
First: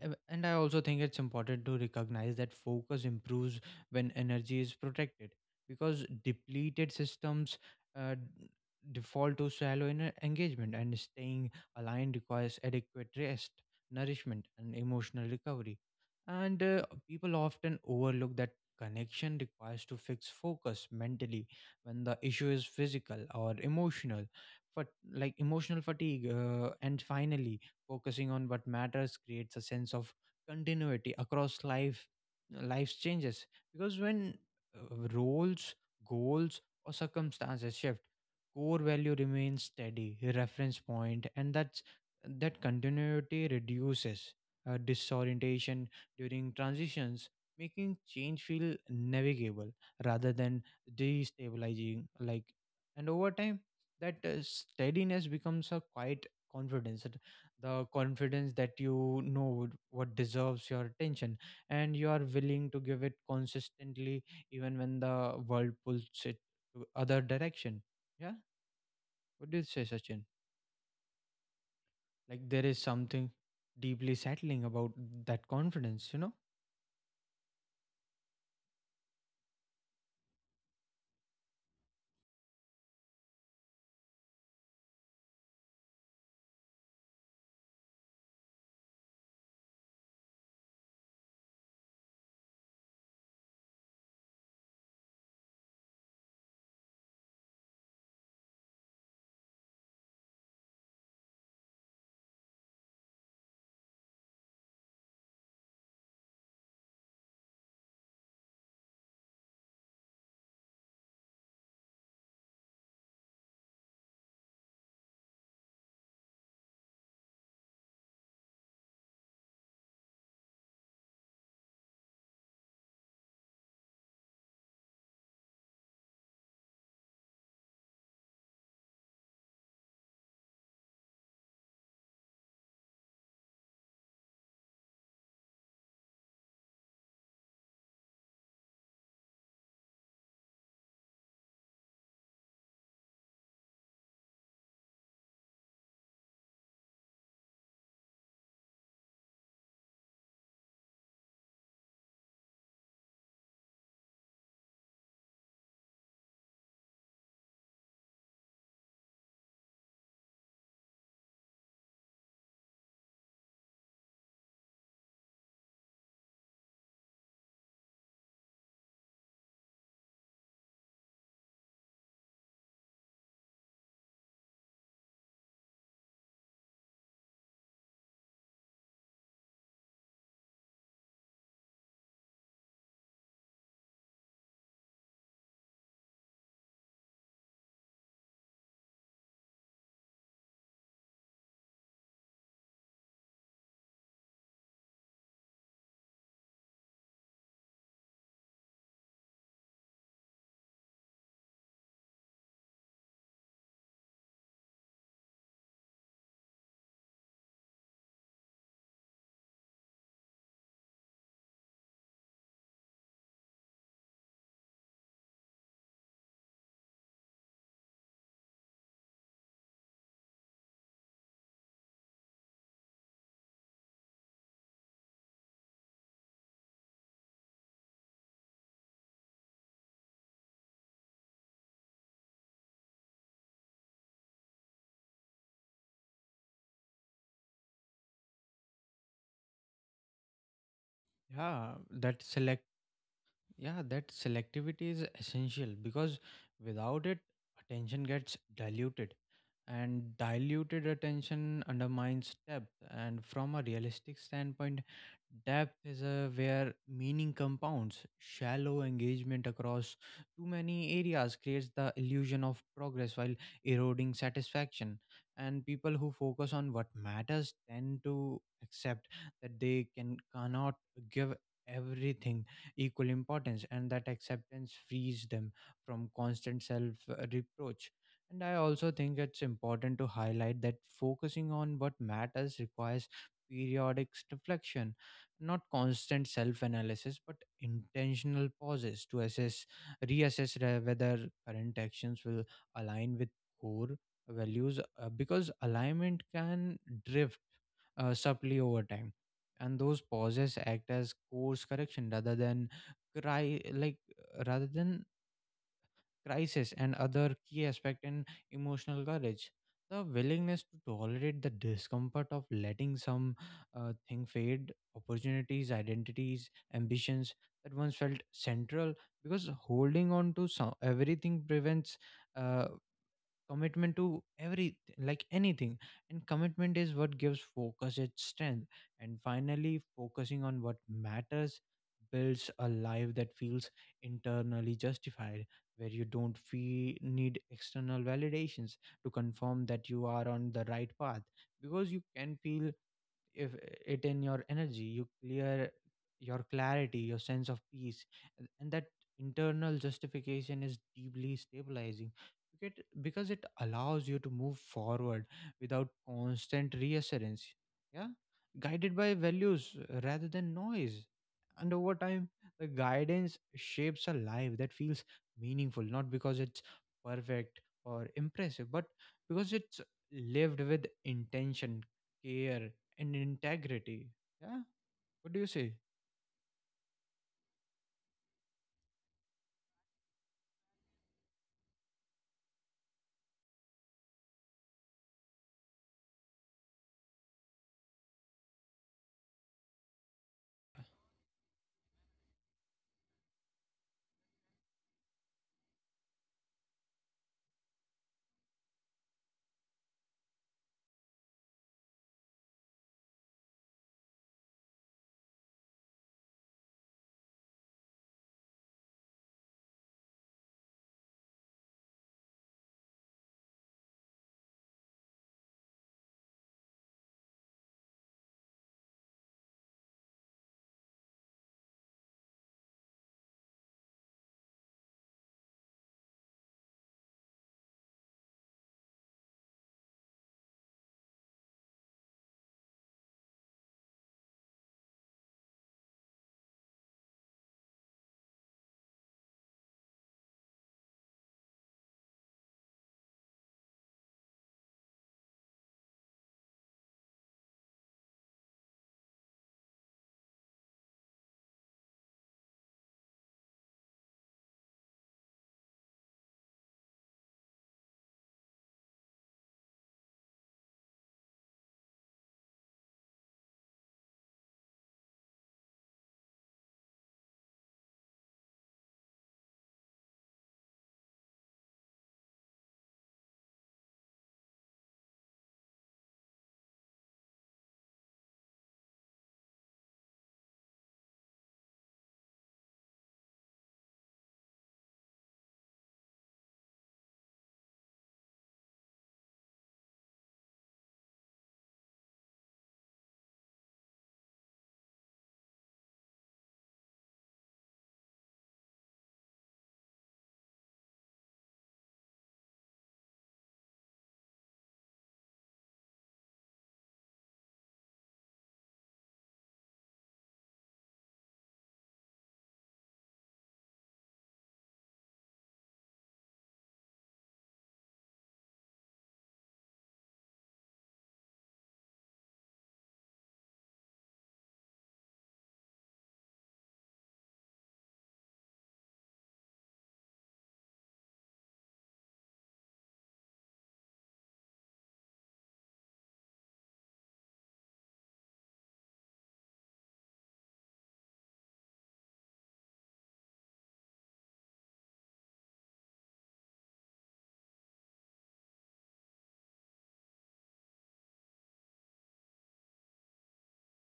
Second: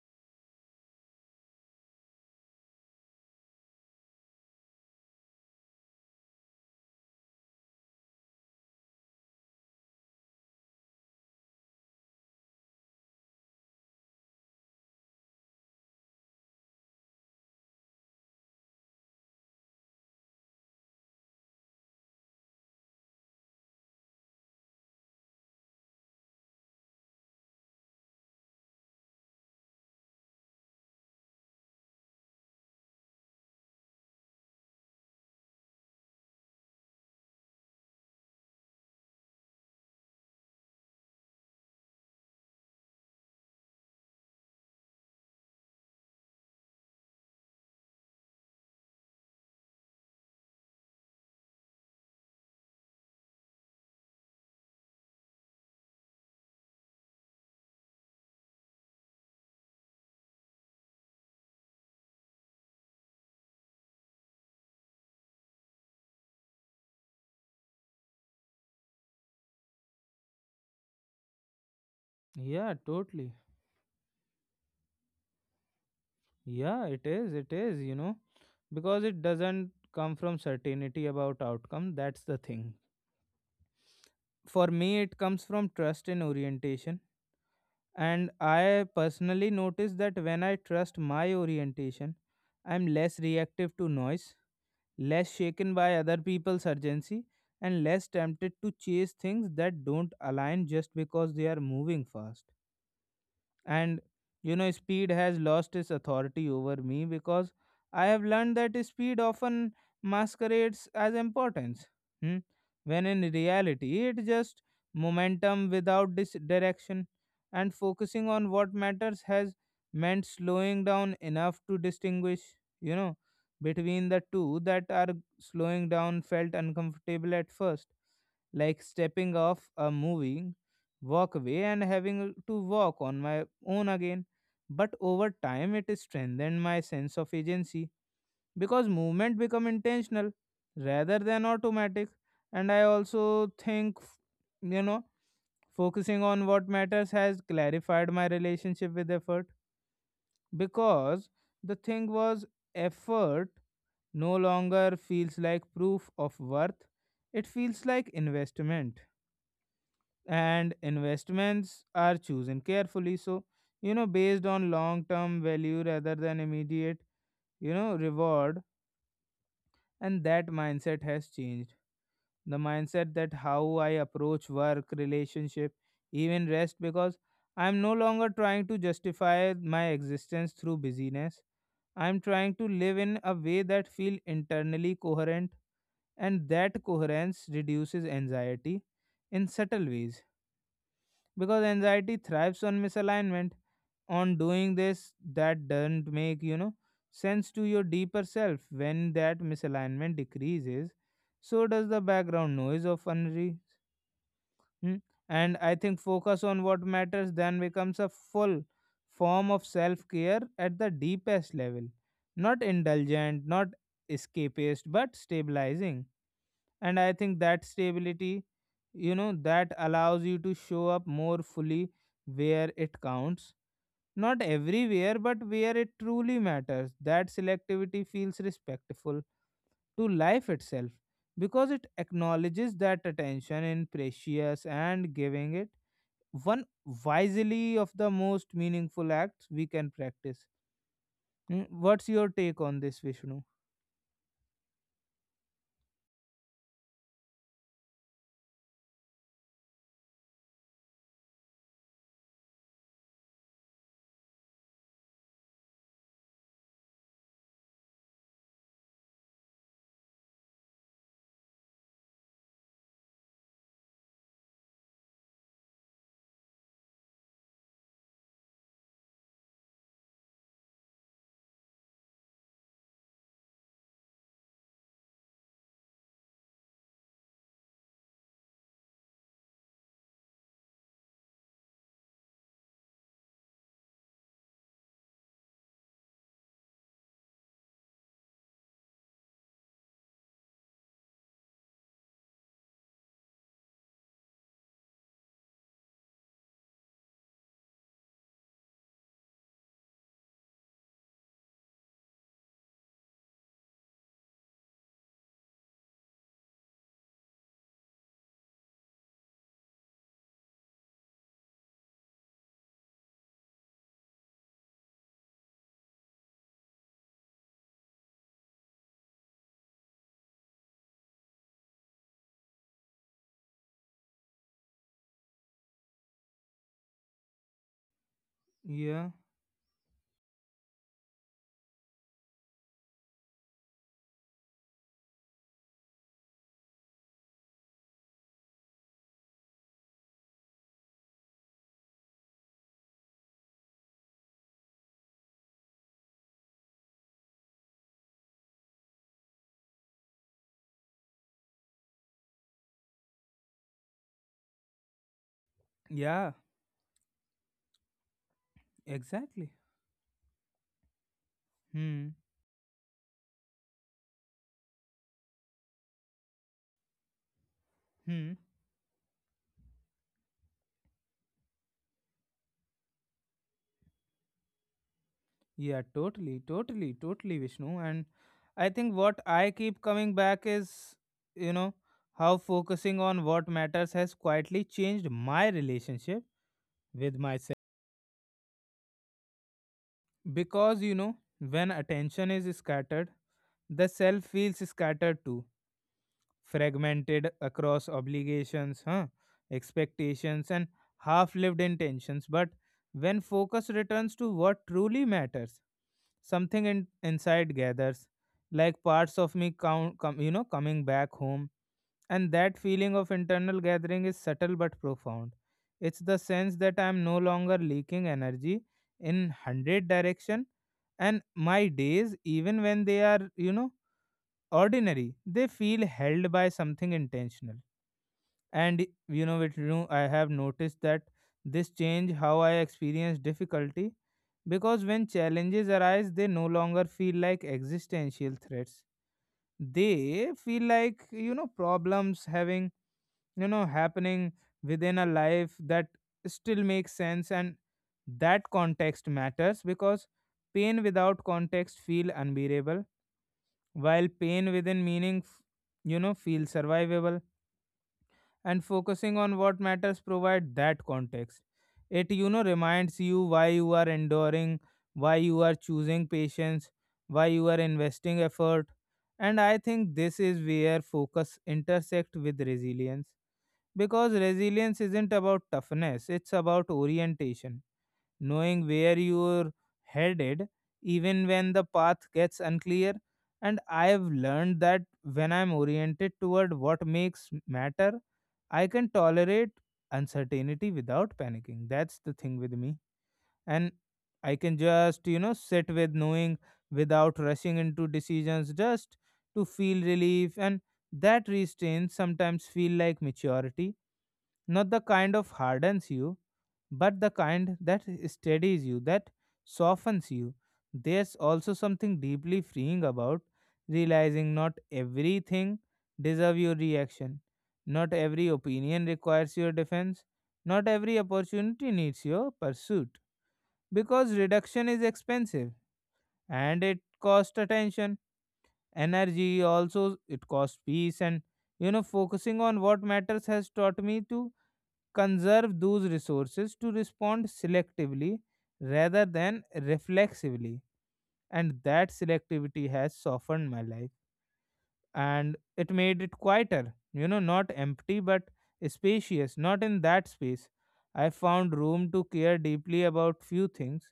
S2: I- And I also think it's important to recognize that focus improves when energy is protected, because depleted systems uh, d- default to shallow engagement, and staying aligned requires adequate rest, nourishment, and emotional recovery. And people often overlook that connection requires to fix focus mentally when the issue is physical or emotional, but like emotional fatigue. And finally, focusing on what matters creates a sense of continuity across life's changes. Because when roles, goals, or circumstances shift, core value remains steady, reference point, and that continuity reduces disorientation during transitions, making change feel navigable rather than destabilizing. Like, and over time, that steadiness becomes a quiet confidence, the confidence that you know what deserves your attention, and you are willing to give it consistently even when the world pulls it to other direction. Yeah. What do you say, Sachin? Like, there
S1: Yeah,
S2: is something
S1: totally.
S2: deeply settling about that confidence.
S1: Yeah, it is, it is, you know, because it doesn't come from certainty about outcome, that's the thing. For me it comes from trust and orientation. And I personally notice that when I trust my orientation, I'm less reactive to noise, less shaken by other people's urgency, and less tempted to chase things that don't align just because they are moving fast. And, you know, speed has lost its authority over me, because I have learned that speed often masquerades as importance, hmm? When in reality it just momentum without direction. And focusing on what matters has meant slowing down enough to distinguish, you know, between the two. That are slowing down felt uncomfortable at first, like stepping off a movie, walk away and having to walk on my own again. But over time, it strengthened my sense of agency because movement become intentional rather than automatic. And I also think, you know, focusing on what matters has clarified my relationship with effort, because the thing was, effort no longer feels like proof of worth. It feels like investment, and investments are chosen carefully, so, you know, based on long term value rather than immediate, you know, reward. And that mindset has changed the mindset that how I approach work, relationship, even rest, because I'm no longer trying to justify my existence through busyness. I'm trying to live in a way that feel internally coherent, and that coherence reduces anxiety in subtle ways, because anxiety thrives on misalignment, on doing this that doesn't make, you know, sense to your deeper self. When that misalignment decreases, so does the background noise of unre, hmm? And I think focus on what matters then becomes a full form of self care at the deepest level, not indulgent, not escapist, but stabilizing. And I think that stability, you know, that allows you to show up more fully where it counts, not everywhere but where it truly matters. That selectivity feels respectful to life itself, because it acknowledges that attention in precious, and giving it one wisely of the most meaningful acts we can practice. Mm,
S2: Yeah,
S1: what's
S2: that
S1: your
S2: select
S1: take on this, Vishnu?
S2: yeah that selectivity is essential, because without it attention gets diluted, and diluted attention undermines depth. And from a realistic standpoint, depth is where meaning compounds. Shallow engagement across too many areas creates the illusion of progress while eroding satisfaction. And people who focus on what matters tend to accept that they cannot give everything equal importance, and that acceptance frees them from constant self reproach. And I also think it's important to highlight that focusing on what matters requires periodic reflection, not constant self analysis, but intentional pauses to assess, reassess whether current actions will align with core values, because alignment can drift subtly over time. And those pauses act as course correction cry like rather than crisis. And other key aspect in emotional courage. The willingness to tolerate the discomfort of letting some thing fade, opportunities, identities, ambitions that once felt central, because holding on to everything prevents. Uh, commitment to every like anything, and commitment is what gives focus its strength.
S1: Yeah,
S2: And finally, focusing on what matters builds a life that feels internally justified, where you don't feel need external validations to confirm that you are on the right path, because you can feel if it in your energy, your clarity, your sense of peace. And that internal justification is deeply stabilizing, because it allows you to move forward without
S1: yeah,
S2: constant reassurance. Yeah, guided by
S1: exactly,
S2: values rather than noise. And over
S1: hmm.
S2: time the guidance shapes a life that feels meaningful, not because it's perfect or impressive, but because it's lived with intention, care, and integrity. Yeah. What do you say?
S1: Yeah, totally, totally, totally, Vishnu. And I think what I keep coming back is, you know, how focusing on what matters has quietly changed my relationship with myself. Because, you know, when attention is scattered, the self feels scattered too, fragmented across obligations, huh? Expectations, and half lived intentions. But when focus returns to what truly matters, something inside gathers, like parts of me you know, coming back home. And that feeling of internal gathering is subtle but profound. It's the sense that I am no longer leaking energy in 100 direction, and my days, even when they are, you know, ordinary, they feel held by something intentional. And you know it. You, I have noticed that this change how I experience difficulty, because when challenges arise they no longer feel like existential threats. They feel like, problems having, happening within a life that still makes sense. And that context matters, because pain without context feel unbearable, while pain within meaning feel survivable. And focusing on what matters provide that context. It reminds you why you are enduring, why you are choosing patience, why you are investing effort. And I think this is where focus intersect with resilience, because resilience isn't about toughness, it's about orientation, knowing where you're headed even when the path gets unclear. And I have learned that when I'm oriented toward what makes matter, I can tolerate uncertainty without panicking. That's the thing with me. And I can just, sit with knowing without rushing into decisions just to feel relief. And that restraint sometimes feel like maturity, not the kind of hardens you, but the kind that steadies you, that softens you. There's also something deeply freeing about realizing not everything deserve your reaction, not every opinion requires your defense, not every opportunity needs your pursuit, because reduction is expensive, and it costs attention, energy, also it costs peace. And focusing on what matters has taught me to conserve those resources, to respond selectively rather than reflexively. And that selectivity has softened my life, and it made it quieter, not empty but spacious. Not in that space, I found room to care deeply about few things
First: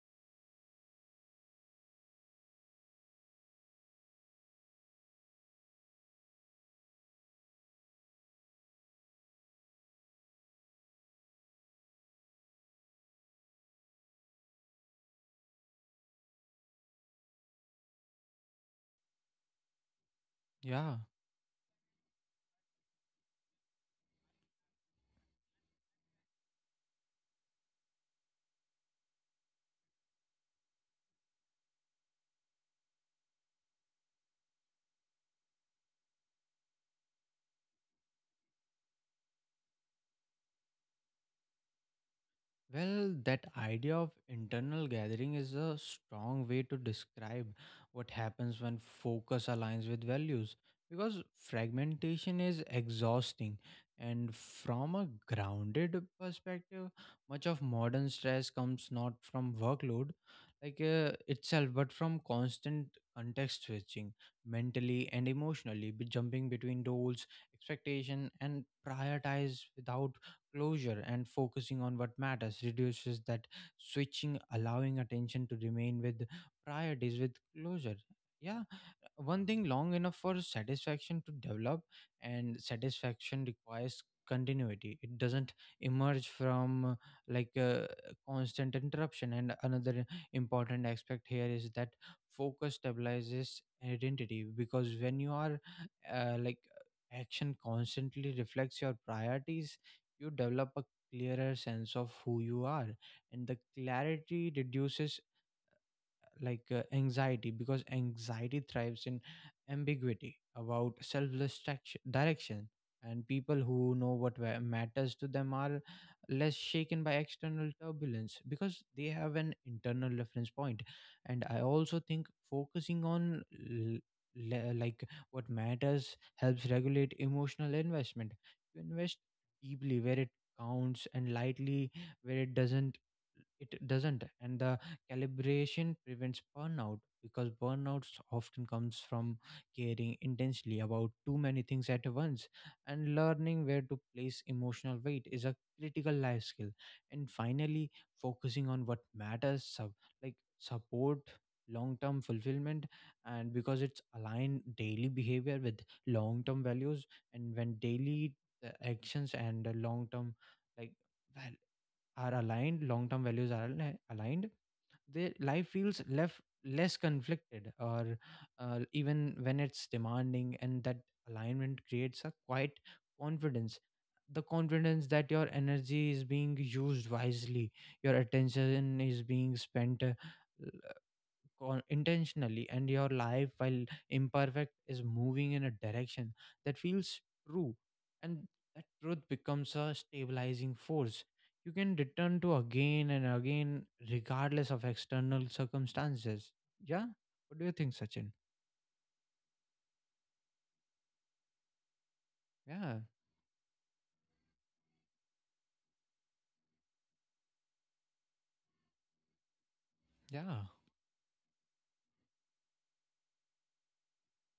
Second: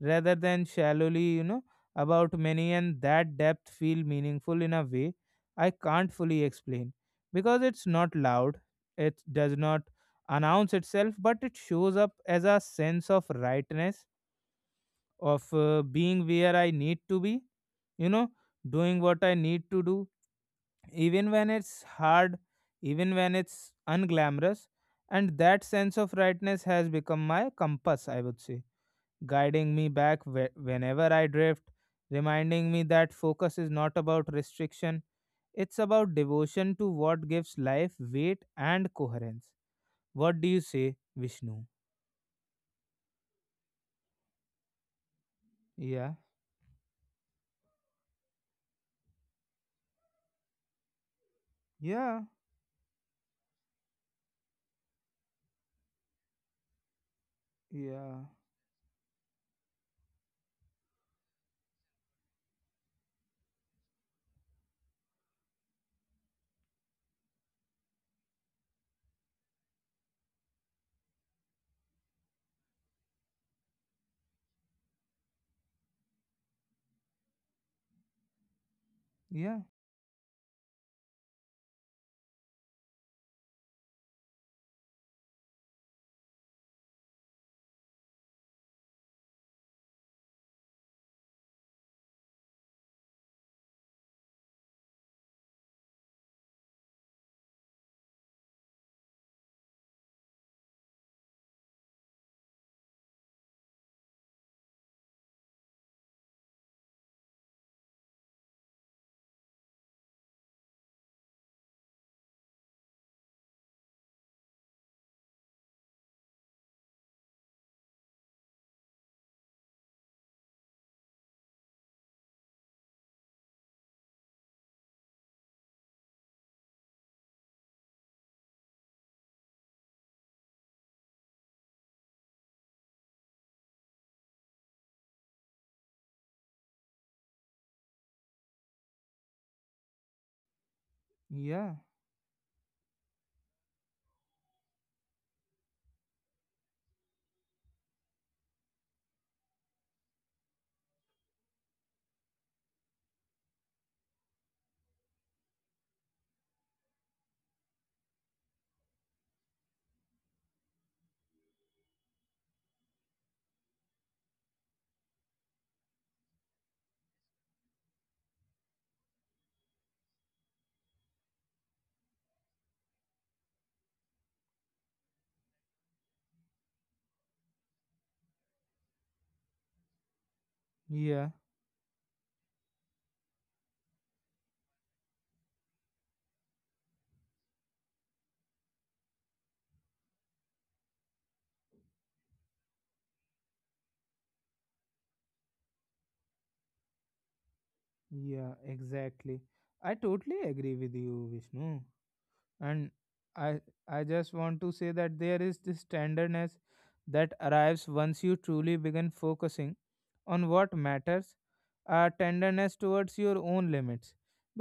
S1: rather than shallowly, about many. And that depth feel meaningful in a way I can't fully explain, because it's not loud, it does not announce itself, but it shows up as a sense of rightness, of being where I need to be, you know, doing what I need to do,
S2: Yeah.
S1: even when it's hard, even when it's unglamorous. And that sense of rightness has become my compass, I would say, guiding me back whenever I drift, reminding me that focus is not about restriction, it's about devotion to what gives life weight and coherence. What do you say, Vishnu?
S2: Well, that idea of internal gathering is a
S1: Yeah,
S2: strong way to describe what happens when focus aligns with values, because
S1: yeah,
S2: fragmentation is exhausting. And from a grounded perspective, much of modern
S1: yeah,
S2: stress comes not from workload itself, but from constant context switching, mentally and emotionally, be jumping between roles, expectation and prioritize without closure. And focusing on what matters reduces that switching, allowing attention to remain with priorities, with closure, yeah, one
S1: yeah,
S2: thing long enough for satisfaction to develop. And satisfaction requires continuity. It doesn't emerge from like a constant interruption. And another important aspect here is that focus stabilizes identity, because when you are like action constantly reflects your priorities, you develop a clearer sense of who you are, and the clarity reduces anxiety, because anxiety thrives in ambiguity about selfless direction. And people who know what matters to them are less shaken by external turbulence, because they have an internal reference point. And I also think focusing on l- le- like what matters helps regulate emotional investment. You invest deeply where it counts and lightly where it doesn't, and the calibration prevents burnout, because burnout often comes from caring intensely about too many
S1: yeah,
S2: things at once. And learning where to place emotional weight is a critical life skill. And finally, focusing on what matters support long term fulfillment, and because it's aligned daily behavior with long term values. And when daily actions and like val- long term values are aligned, their life feels left less conflicted, or even when it's demanding. And that alignment creates a quiet confidence, the confidence that your energy is being used wisely, your attention is being spent
S1: yeah,
S2: intentionally, and your life, while imperfect, is moving in a direction that feels true, and that truth becomes a stabilizing force you can return to again and again regardless of external circumstances. Yeah. What do you think, Sachin?
S1: yeah, exactly. I totally agree with you, Vishnu. And
S2: Yeah,
S1: i I just want to say that there is this tenderness that arrives once you truly begin focusing on
S2: yeah,
S1: what matters, a tenderness towards your own limits,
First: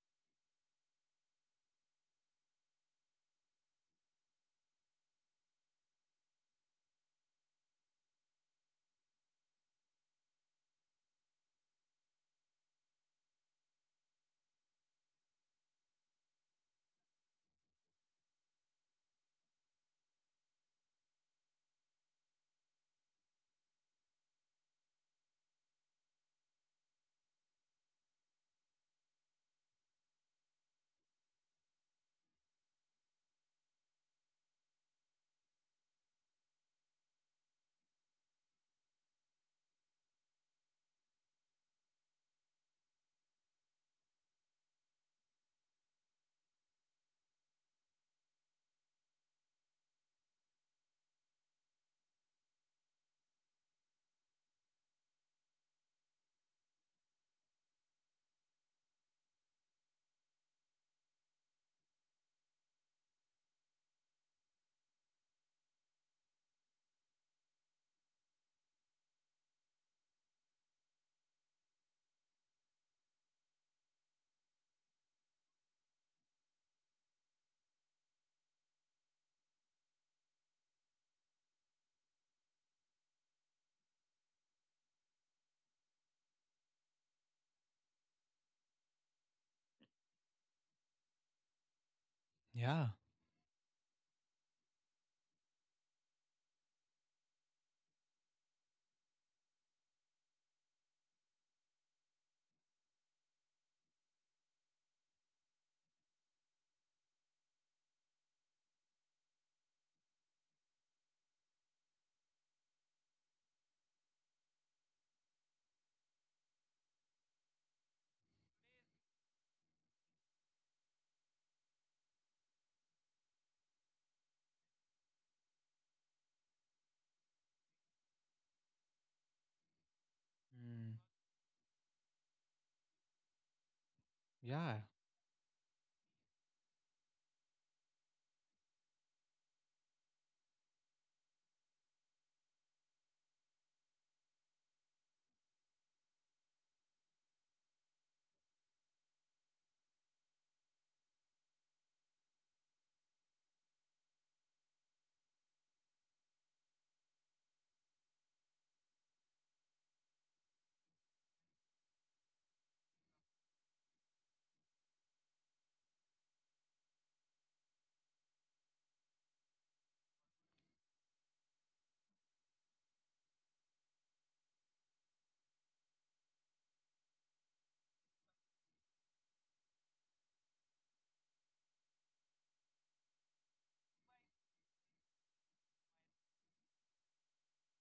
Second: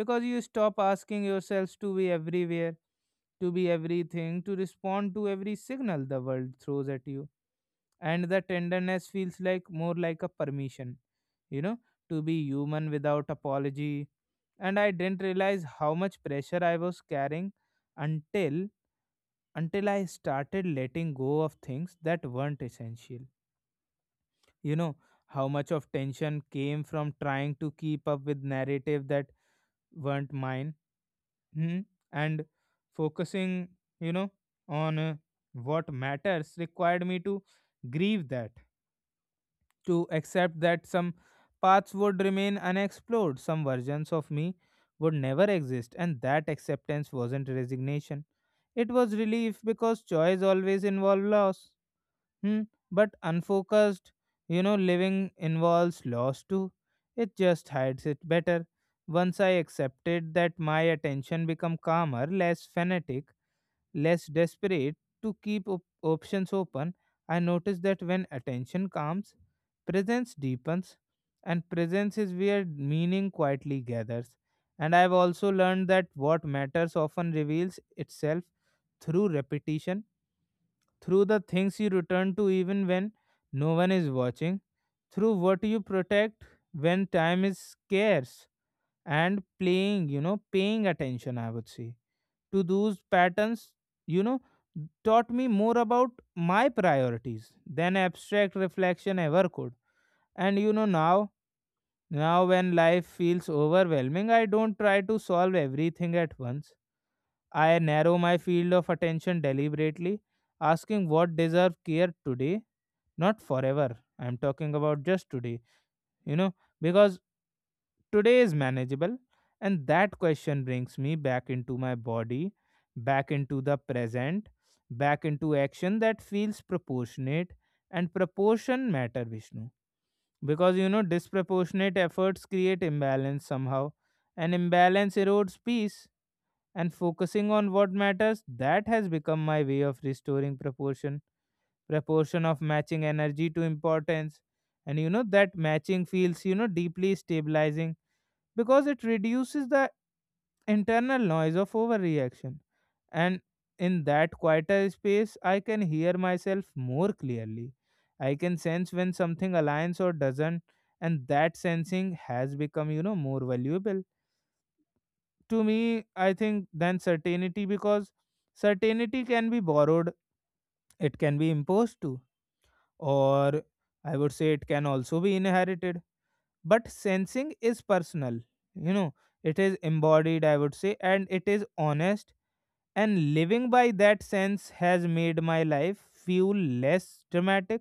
S1: because you stop asking yourselves to be everywhere, to be everything, to respond to every signal the world throws at you. And the tenderness feels like more like a permission, you know, to be human without apology. And I didn't realize how much pressure I was carrying until I started letting go of things that weren't essential. You know how much of tension came from trying to keep up with narrative that weren't mine. Hmm? And focusing, you know, on what matters required me to grieve that, to accept that some paths would remain unexplored, some versions of me would never exist. And that acceptance wasn't resignation. It was relief, because choice always involves loss. Hmm. But unfocused, living involves loss too. It just hides it better. Once I accepted that, my attention become calmer, less fanatic, less desperate to keep options open. I noticed that when attention calms, presence deepens, and presence is where meaning quietly gathers. And I've also learned that what matters often reveals itself through repetition, through the things you return to even when no one is watching, through what you protect when time is scarce. And playing, paying attention, I would say, to
S2: yeah.
S1: those patterns, you know, taught me more about my priorities than abstract reflection ever could. And now when life feels overwhelming, I don't try to solve everything at once. I narrow my field of attention deliberately, asking what deserve care today, not forever. I'm talking about just today, you know, because today is manageable. And that question brings me back into my body, back into the present, back into action that feels proportionate. And proportion matter, Vishnu. Because,
S2: Mm,
S1: disproportionate efforts create imbalance somehow. And
S2: yeah.
S1: imbalance erodes peace, and focusing on what matters, that has become my way of restoring proportion, proportion of matching energy to importance. And that matching feels, deeply stabilizing, because it reduces the internal noise of overreaction. And in that quieter space, I can hear myself more clearly, I can sense when something aligns or doesn't. And that sensing has become, more valuable to me, I think, than certainty, because certainty can be borrowed, it can be imposed to, or I would say it can also be inherited. But sensing is personal, you know, it is embodied, I would say, and it is honest. And living by that sense has made my life feel less dramatic,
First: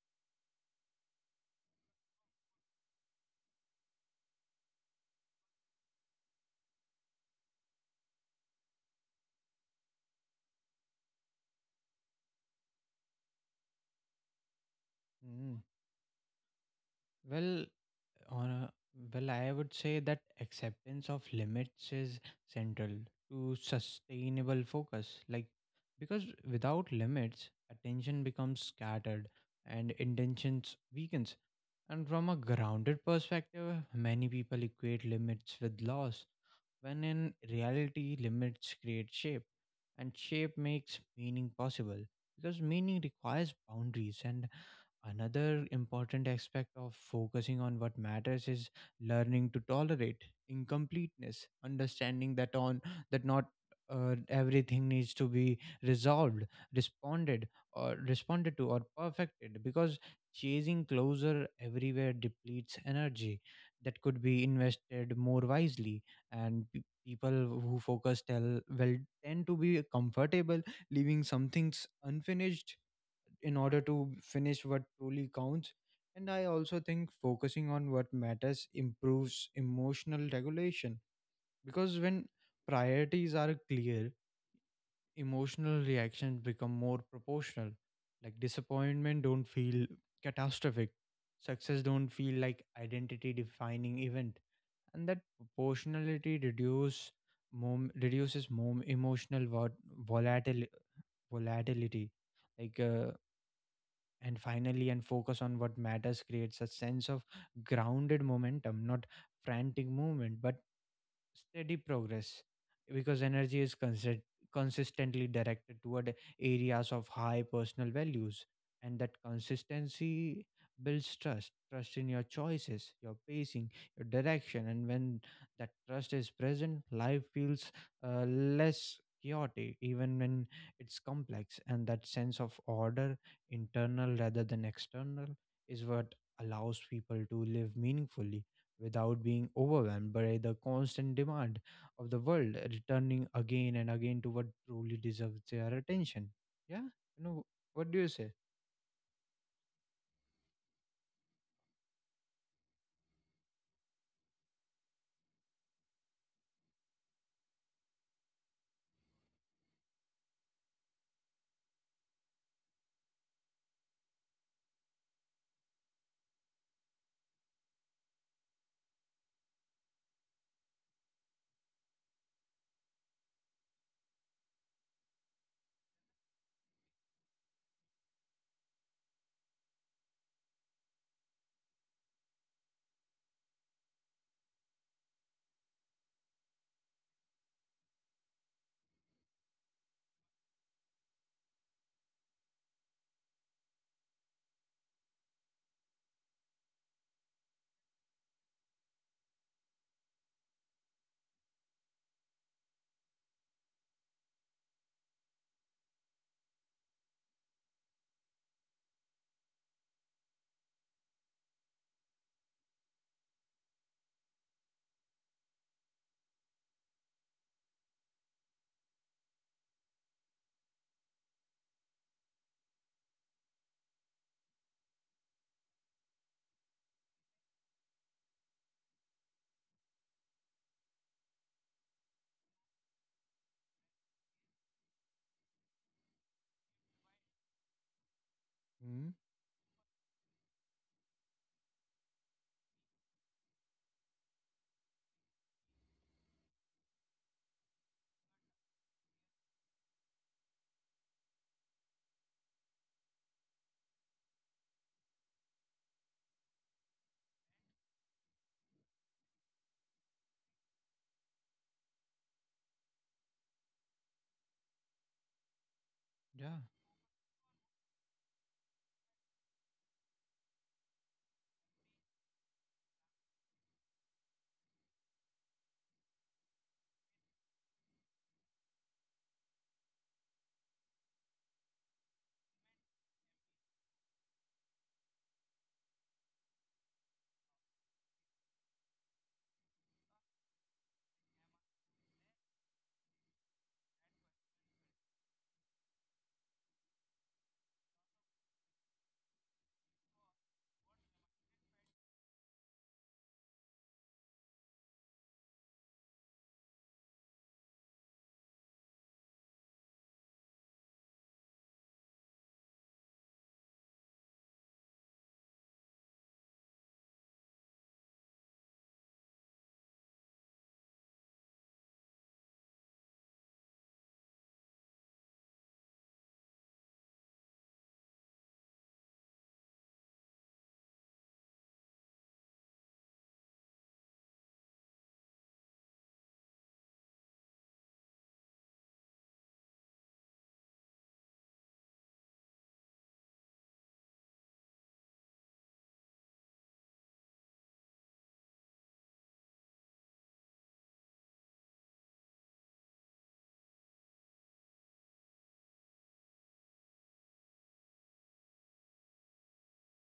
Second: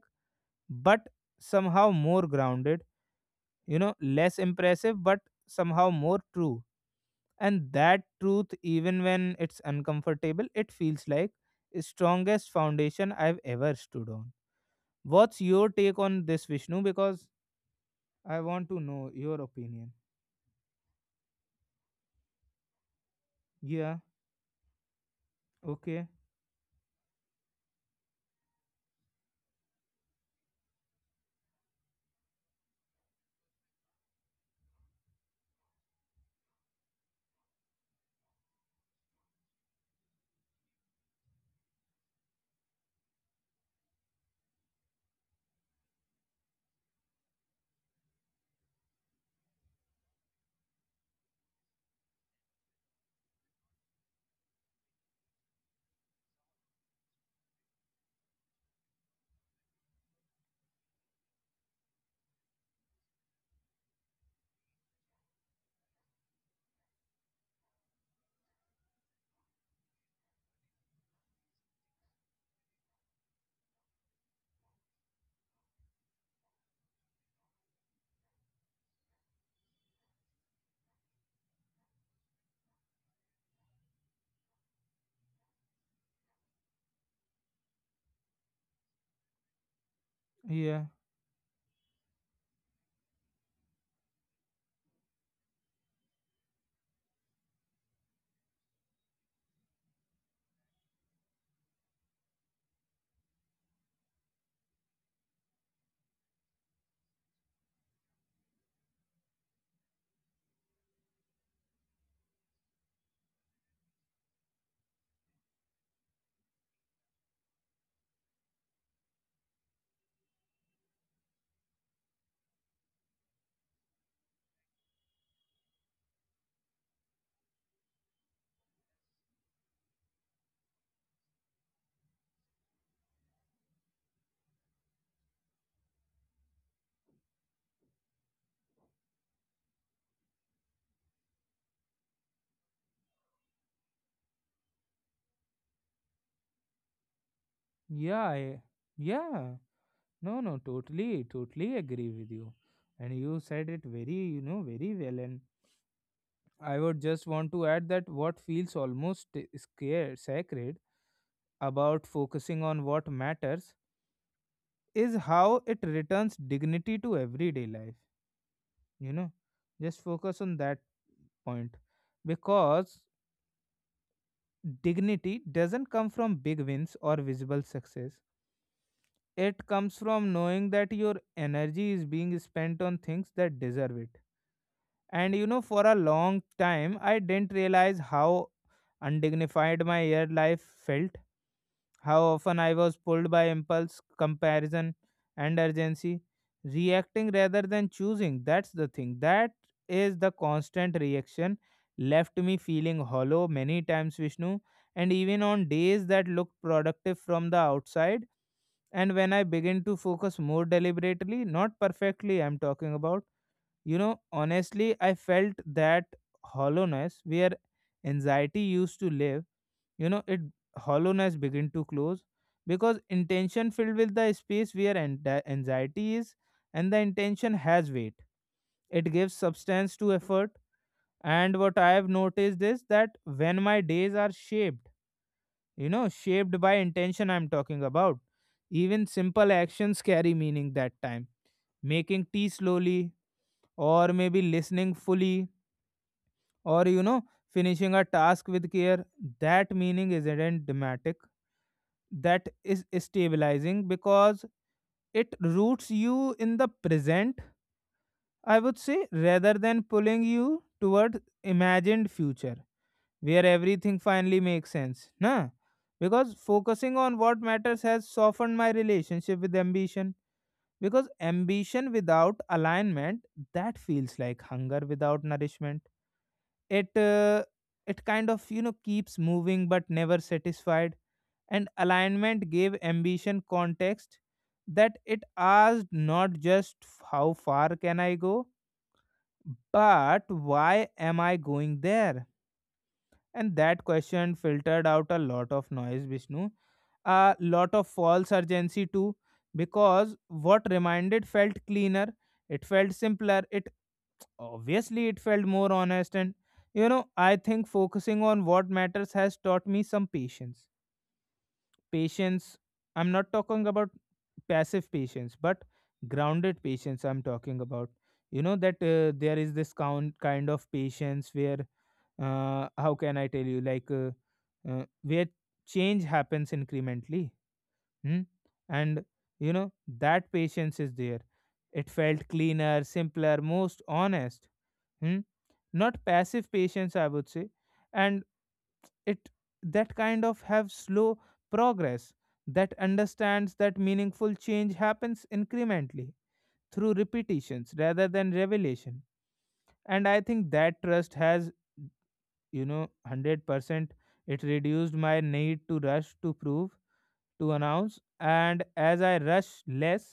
S1: but somehow more grounded, less impressive, but somehow more true. And that truth, even when it's uncomfortable, it feels like the strongest foundation I've ever stood on. What's
S2: Mm.
S1: your take on this, Vishnu? Because
S2: well
S1: I
S2: Or,
S1: want
S2: uh,
S1: to know
S2: well,
S1: your
S2: I would say
S1: opinion.
S2: that acceptance of limits is central to
S1: Yeah.
S2: sustainable focus. Like,
S1: Okay.
S2: because without limits, attention becomes scattered and intentions weakens. And from a grounded perspective, many people equate limits with loss, when in reality, limits create shape, and shape makes meaning possible, because meaning requires boundaries. And another important aspect of focusing on what matters is learning to tolerate incompleteness, understanding that not everything needs to be resolved, responded responded to or perfected, because chasing closer everywhere depletes energy that could be invested more wisely. And people who focus tell well tend to be comfortable leaving some things unfinished in order to finish what truly counts. And I also think focusing on what matters improves emotional regulation, because when priorities are clear, emotional reactions become more proportional. Like, disappointment don't feel
S1: Yeah,
S2: catastrophic. Success don't feel like identity defining event. And that proportionality reduce mom, reduces mom emotional vol- volatil- volatility. Like uh, and finally and focus on what matters creates a sense of grounded momentum, not frantic movement but steady progress, because energy is consistently directed toward areas of high personal values, and that consistency builds trust, trust in your choices, your pacing, your direction. And when that trust is present, life feels less chaotic even when it's complex, and that sense of order, internal rather than external, is what allows people to live meaningfully, without being overwhelmed by the constant demand of the world, returning again and again to what truly deserves their attention. Yeah, you know, what do you
S1: yeah.
S2: say?
S1: I, yeah. No, no, totally, totally agree with you. And you said it very, very well. And I would just want to add that what feels almost scared sacred about focusing on what matters is how it returns dignity to everyday life. You know, just focus on that point. Because dignity doesn't come from big wins or visible success, it comes from knowing that your energy is being spent on things that deserve it. And for a long time I didn't realize how undignified my year life felt. How often I was pulled by impulse, comparison, and urgency, reacting rather than choosing. That's the thing. That is the constant reaction left me feeling hollow many times, Vishnu. And even on days that looked productive from the outside, and when I begin to focus more deliberately, not perfectly, I'm talking about, honestly, I felt that hollowness where anxiety used to live. You know it hollowness begin to close because intention filled with the space where anxiety is. And the intention has weight, it gives substance to effort. And what I have noticed is that when my days are shaped, shaped by intention, I'm talking about,
S2: Hmm?
S1: even simple actions carry meaning. That time making tea slowly, or maybe listening fully, or finishing a task with care, that meaning isn't dramatic, that is stabilizing, because it roots you in the present, I would say, rather than pulling you toward imagined future where everything finally makes sense, nah. Because
S2: Yeah.
S1: focusing on what matters has softened my relationship with ambition, because ambition without alignment, that feels like hunger without nourishment. it uh, it kind of, keeps moving but never satisfied. And alignment gave ambition context, that it asked not just how far can I go, but why am I going there? And that question filtered out a lot of noise, Vishnu, a lot of false urgency too, because what reminded felt cleaner, it felt simpler, it, obviously it felt more honest. And I think focusing on what matters has taught me some patience. Patience, I'm not talking about passive patience but grounded patience, I'm talking about, that there is this count kind of patience where, how can I tell you, like, where change happens incrementally. Hmm? And, you know that patience is there. It felt cleaner, simpler, most honest. Hmm? Not passive patience, I would say. And it, that kind of have slow progress, that understands that meaningful change happens incrementally, through repetitions rather than revelation. And I think that trust has, you know 100% it reduced my need to rush, to prove, to announce. And as I rush less,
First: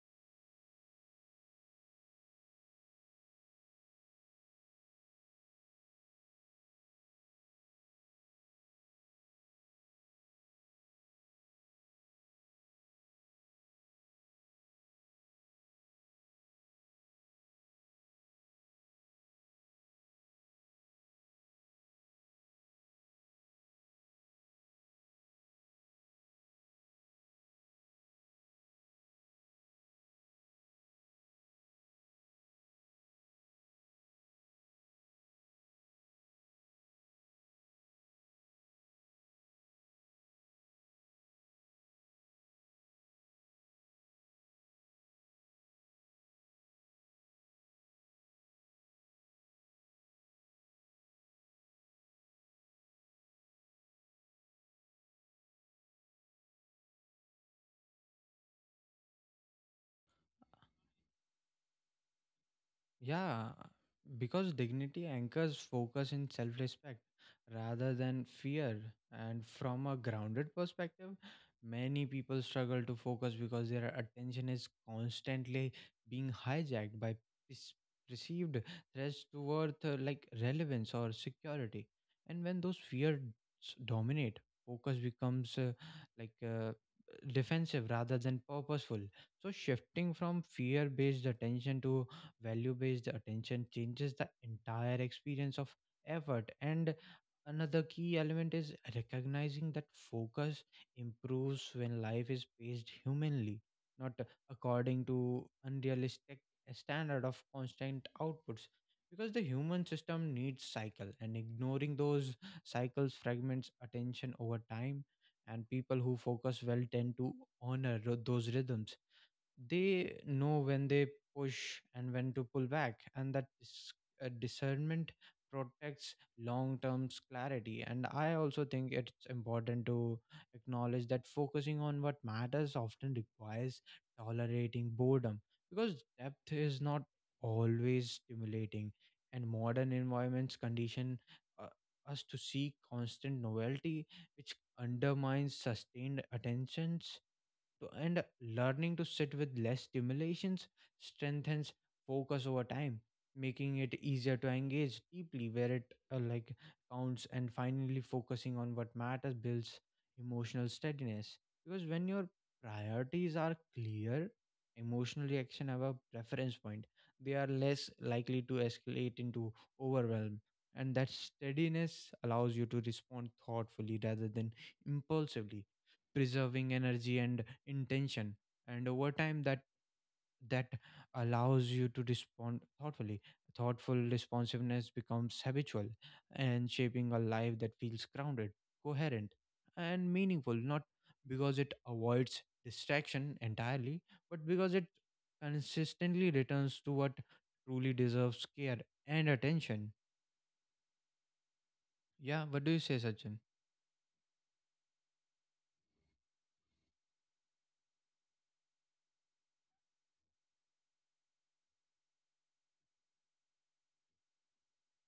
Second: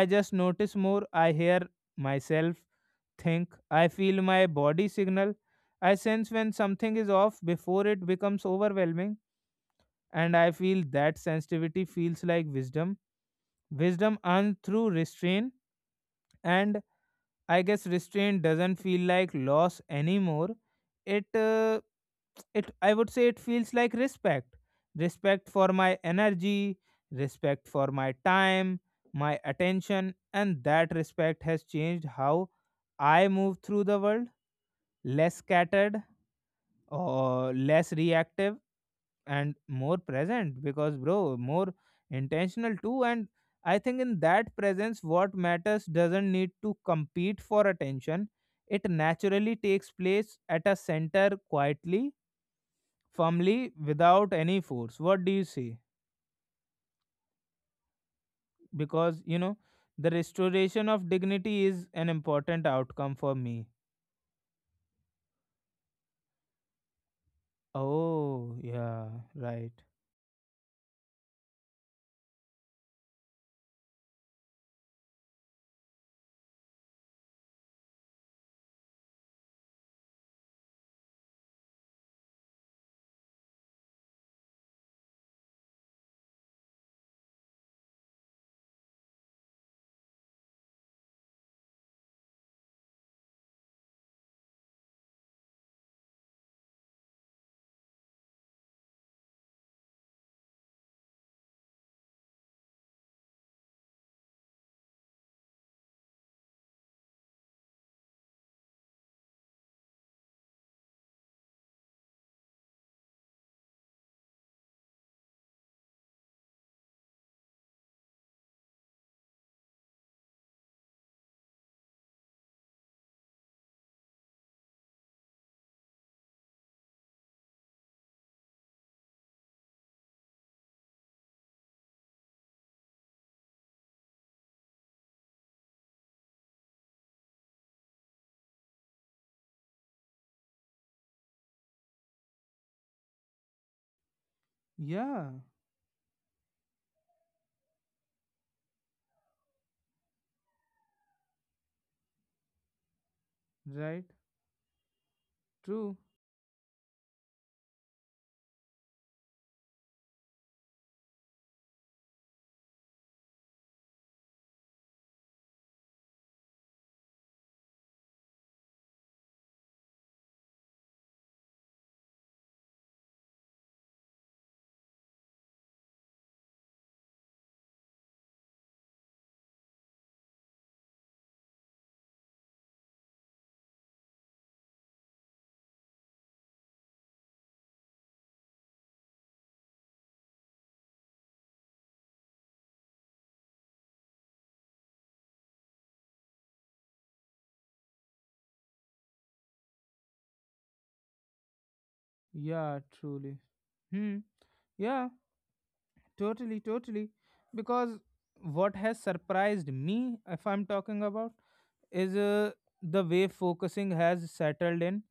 S1: I just notice more. I hear myself think, I feel my body signal, I sense when something is off before it becomes overwhelming. And I feel that sensitivity feels like wisdom. Wisdom earned through restraint. And I guess restraint doesn't feel like loss anymore. It, uh, it, I would say, it feels like respect. Respect for my energy, respect for my time, my attention. And that respect has changed how I move through the world. Less scattered or less reactive, and more present because, bro, more intentional too. And I think in that presence, what matters doesn't need to compete for attention. It naturally takes place at a center, quietly, firmly, without any force. What do you say? Because, the restoration of dignity is an important outcome for
S2: Yeah,
S1: me.
S2: because dignity anchors focus in self respect rather than
S1: Oh
S2: fear.
S1: yeah.
S2: And
S1: Right.
S2: from a grounded perspective, many people struggle to focus because their attention is constantly being hijacked by perce- perceived threats to worth, like relevance or security. And when those fears dominate, focus becomes like uh, defensive rather than purposeful. So, shifting from fear based attention to value based attention changes the entire experience of effort. And another key element is recognizing that focus improves when life is paced humanly, not according to unrealistic standard of constant outputs. Because the human system needs cycle, and ignoring those cycles fragments attention over time. And people who focus well tend to honor those rhythms. They know when they push and when to pull back, and that discernment protects long term clarity. And I also think it's important to acknowledge that focusing on what matters often requires tolerating boredom, because depth is not always stimulating, and modern environments condition uh, us to seek constant novelty, which
S1: Yeah,
S2: undermines sustained attention to. And learning to sit with less stimulations strengthens focus over time, making it
S1: right,
S2: easier to engage deeply where it
S1: true.
S2: counts. And finally, focusing on what matters builds emotional steadiness, because when your priorities are clear, emotional reaction have a preference point. They are less likely to escalate into overwhelm, and that steadiness allows you to respond thoughtfully rather than impulsively, preserving energy and intention. And over time, that allows you to respond thoughtfully, thoughtful responsiveness becomes habitual, and shaping a life that feels grounded, coherent, and meaningful, not because it avoids distraction entirely, but because it consistently returns to what truly deserves care and attention. Yeah. What do
S1: Yeah,
S2: you say,
S1: truly.
S2: Sachin?
S1: Hmm. Yeah. Totally, totally. Because what has surprised me, if I'm talking about, is, the way focusing has settled in,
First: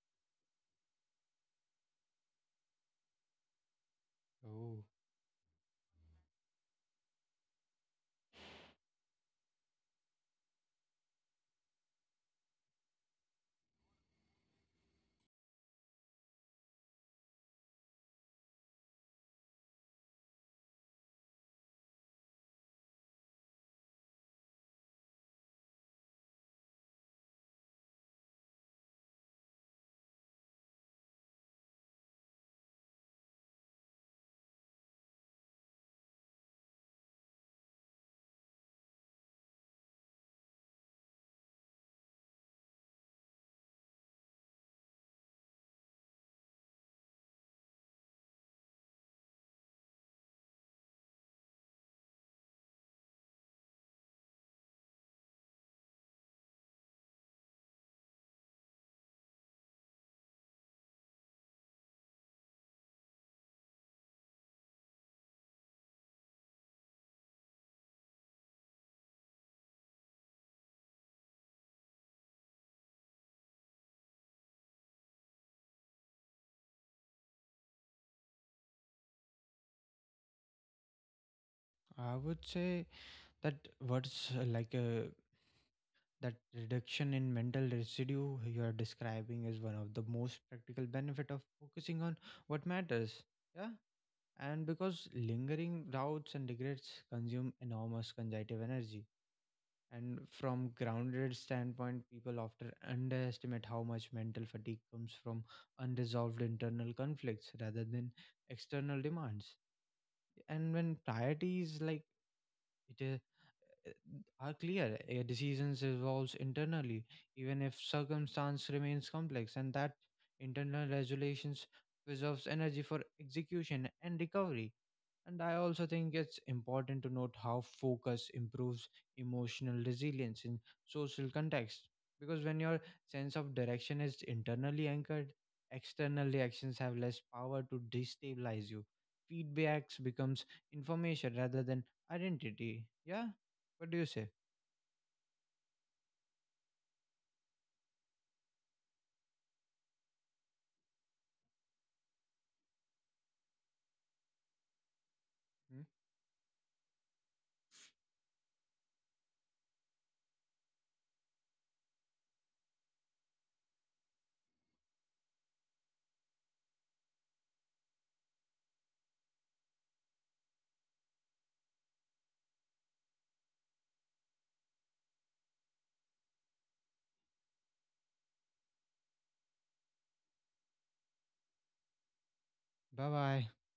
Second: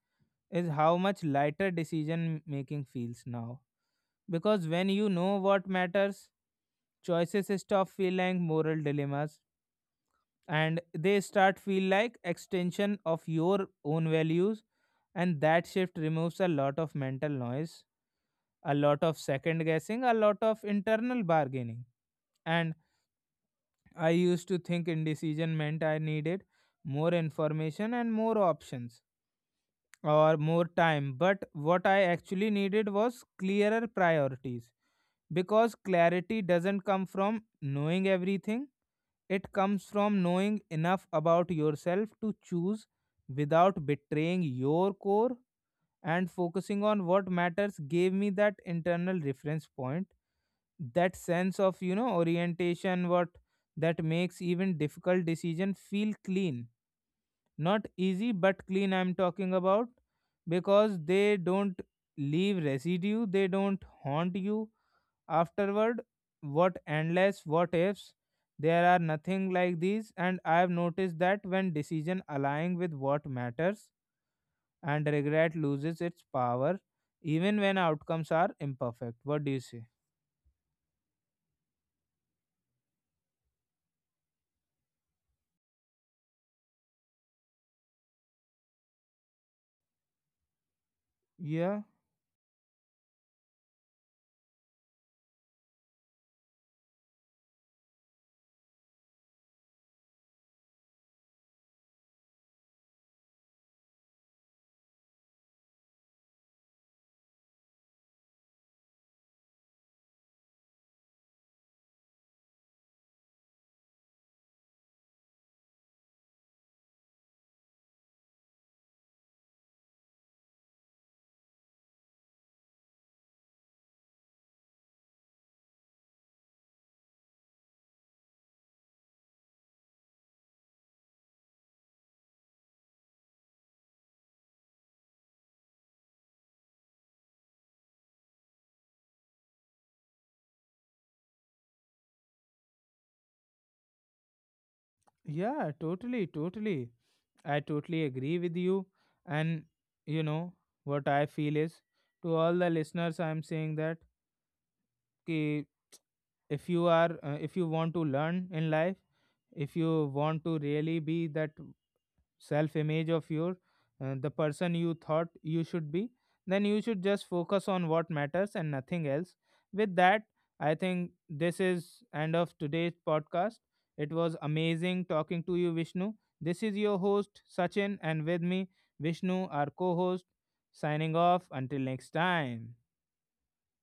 S1: is how much lighter decision making feels now. Because
S2: Oh.
S1: when you know what matters, choices stop feeling moral dilemmas, and they start feel like extension of your own values. And that shift removes a lot of mental noise, a lot of second guessing, a lot of internal bargaining. And I used to think indecision meant I needed more information and more options or more time, but what I actually needed was clearer priorities. Because clarity doesn't come from knowing everything, it comes from knowing enough about yourself to choose without betraying your core. And focusing on what matters gave me that internal reference point, that sense of, orientation, what, that makes even difficult decision feel clean, not easy but clean, I'm talking about, because they don't leave residue, they don't haunt you afterward, what endless what ifs. There are nothing like these. And I have noticed that when decision aligning with what matters, and regret loses its power, even when outcomes are imperfect. What do you say?
S2: I would say that what's like that reduction in mental residue you are describing is one of the most practical benefit of
S1: Yeah,
S2: focusing on what matters. Yeah, and because lingering doubts and regrets consume enormous cognitive energy. And from grounded standpoint, people often underestimate how much mental fatigue comes from unresolved internal conflicts rather than external demands. And when priorities like it is uh, are clear, a decision evolves internally, even if circumstance remains complex, and that internal regulations preserves energy for execution and recovery. And I also think it's important to note how focus improves emotional resilience in social context. Because when your sense of direction is internally anchored, external reactions have less power to destabilize you. Feedbacks becomes information rather than identity. Yeah? What do you say?
S1: yeah, totally, totally. I totally agree with you. And, you know what I feel is, to all the listeners, I'm saying that ki,
S2: Hmm?
S1: if you are, if you want to learn in life, if you want to really be that self image of your, the person you thought you should be, then you should just focus on what matters and nothing else. With that, I think this is end of today's podcast. It was amazing talking to you, Vishnu. This is your host Sachin, and with me Vishnu, our co-host, signing off until next time.
S2: Bye bye.